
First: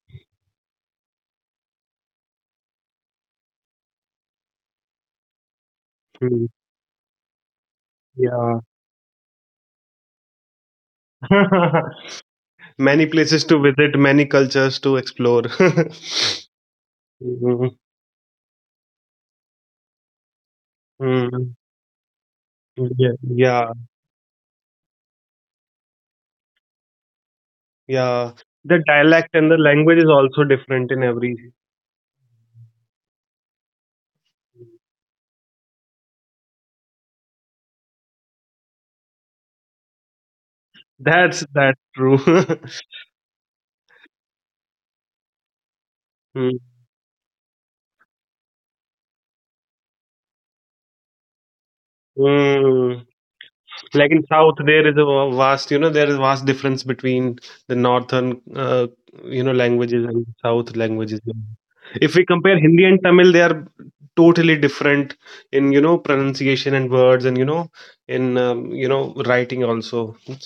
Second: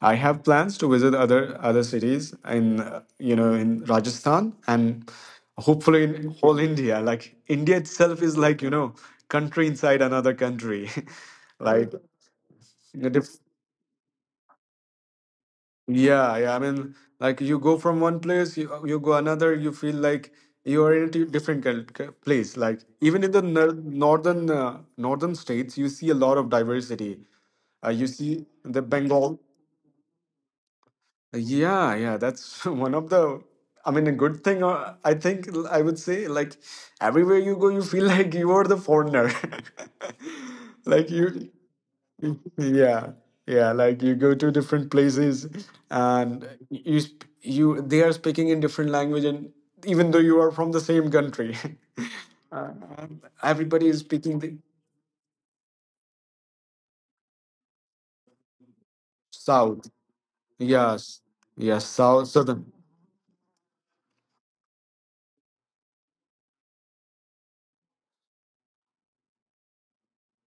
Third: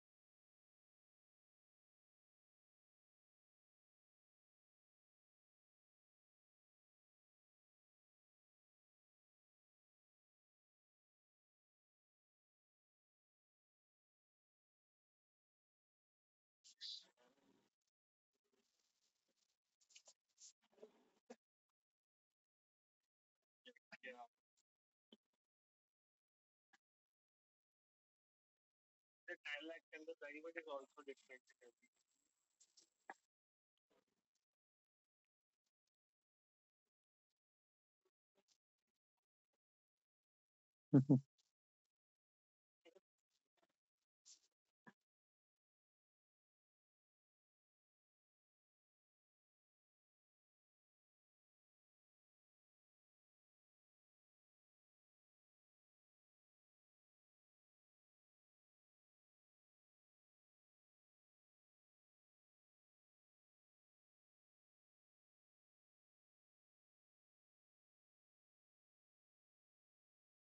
B: I have plans to visit other cities in you know in Rajasthan and hopefully in
A: Mm,
B: whole India. Like India itself is
A: yeah.
B: like you know country inside another country, like
A: Many
B: the diff-
A: places to visit, many cultures to explore.
B: yeah, yeah. I mean, like you
A: Mm,
B: go from one place, you go another, you feel like you are in a
A: mm,
B: different place. Like
A: yeah,
B: even in the
A: yeah,
B: northern northern states, you see a lot of diversity. You
A: yeah.
B: see the
A: The dialect
B: Bengal.
A: and the language is also different in every.
B: Yeah, yeah. That's one of the. I mean, a good thing. I think I would say like everywhere you go, you feel like you are the foreigner. Like
A: That's
B: you.
A: that's true.
B: Yeah, yeah. Like you go to different places, and
A: Mm,
B: you they are speaking in different language, and even though you are from the same country,
A: mm.
B: everybody is
A: Like in
B: speaking the
A: south there is a vast, you know, there is vast difference between the northern you know
B: South.
A: languages and south languages.
B: Yes, yes,
A: If we
B: South
A: compare
B: Southern.
A: Hindi and Tamil, they are totally different in, you know, pronunciation and words, and you know, in you know, writing also.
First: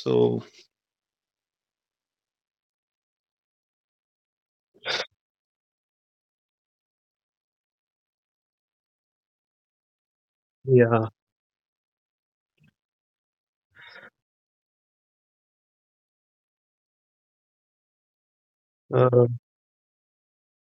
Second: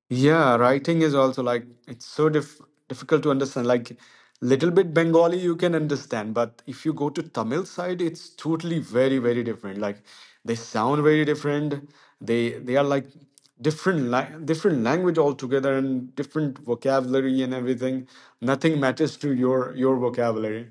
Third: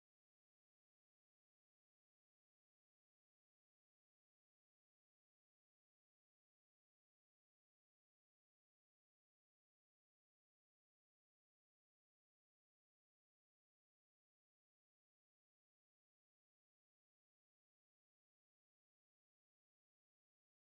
A: So
B: Yeah, writing is also like it's so difficult to understand. Like little bit Bengali you can understand, but if you go to Tamil side, it's totally very, very different. Like they sound
A: yeah,
B: very different. They are like different la different language altogether and different vocabulary and everything. Nothing matters
A: uh,
B: to your vocabulary.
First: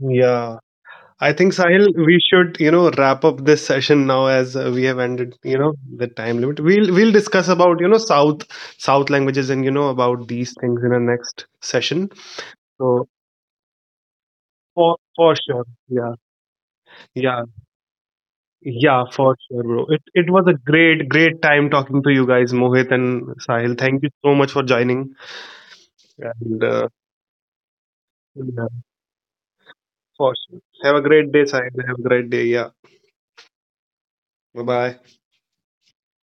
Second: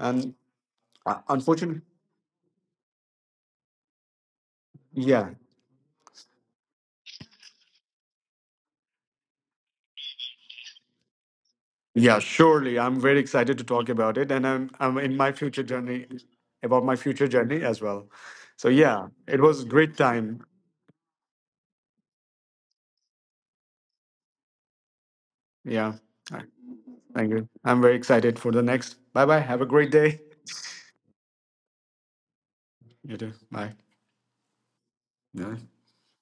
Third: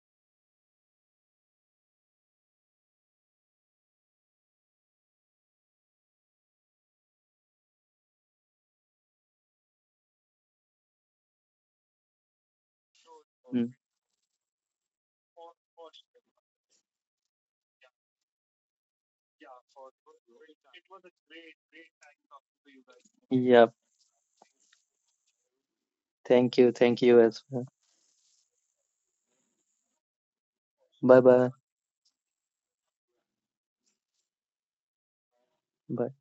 B: And
A: I think
B: unfortunately,
A: Sahil, we should, you know, wrap up this session now as we have
B: yeah,
A: ended, you know, the time limit. We'll discuss about, you know, South languages and you know about these things in the next session.
B: yeah, surely. I'm
A: So
B: very excited to
C: mm.
B: talk about it, and
A: for
B: I'm in my
A: for
B: future
A: sure,
B: journey
A: yeah,
B: about my future
A: yeah,
B: journey as well. So
A: yeah,
B: yeah,
A: for
B: it
A: sure,
B: was a
A: bro.
B: great
A: It
B: time.
A: was a great time talking to you guys, Mohit and
C: Yep.
A: Sahil. Thank you so much for joining,
B: Yeah,
C: Thank
A: and
C: you. Thank you
B: thank
C: as
B: you.
C: well.
B: I'm very excited for the
A: yeah,
B: next. Bye bye. Have a great day.
A: for sure. Have a
C: Bye
A: great day,
C: bye.
A: Sahil. Have a great day. Yeah,
B: You too. Bye.
A: bye bye.
B: Yeah.
C: Bye.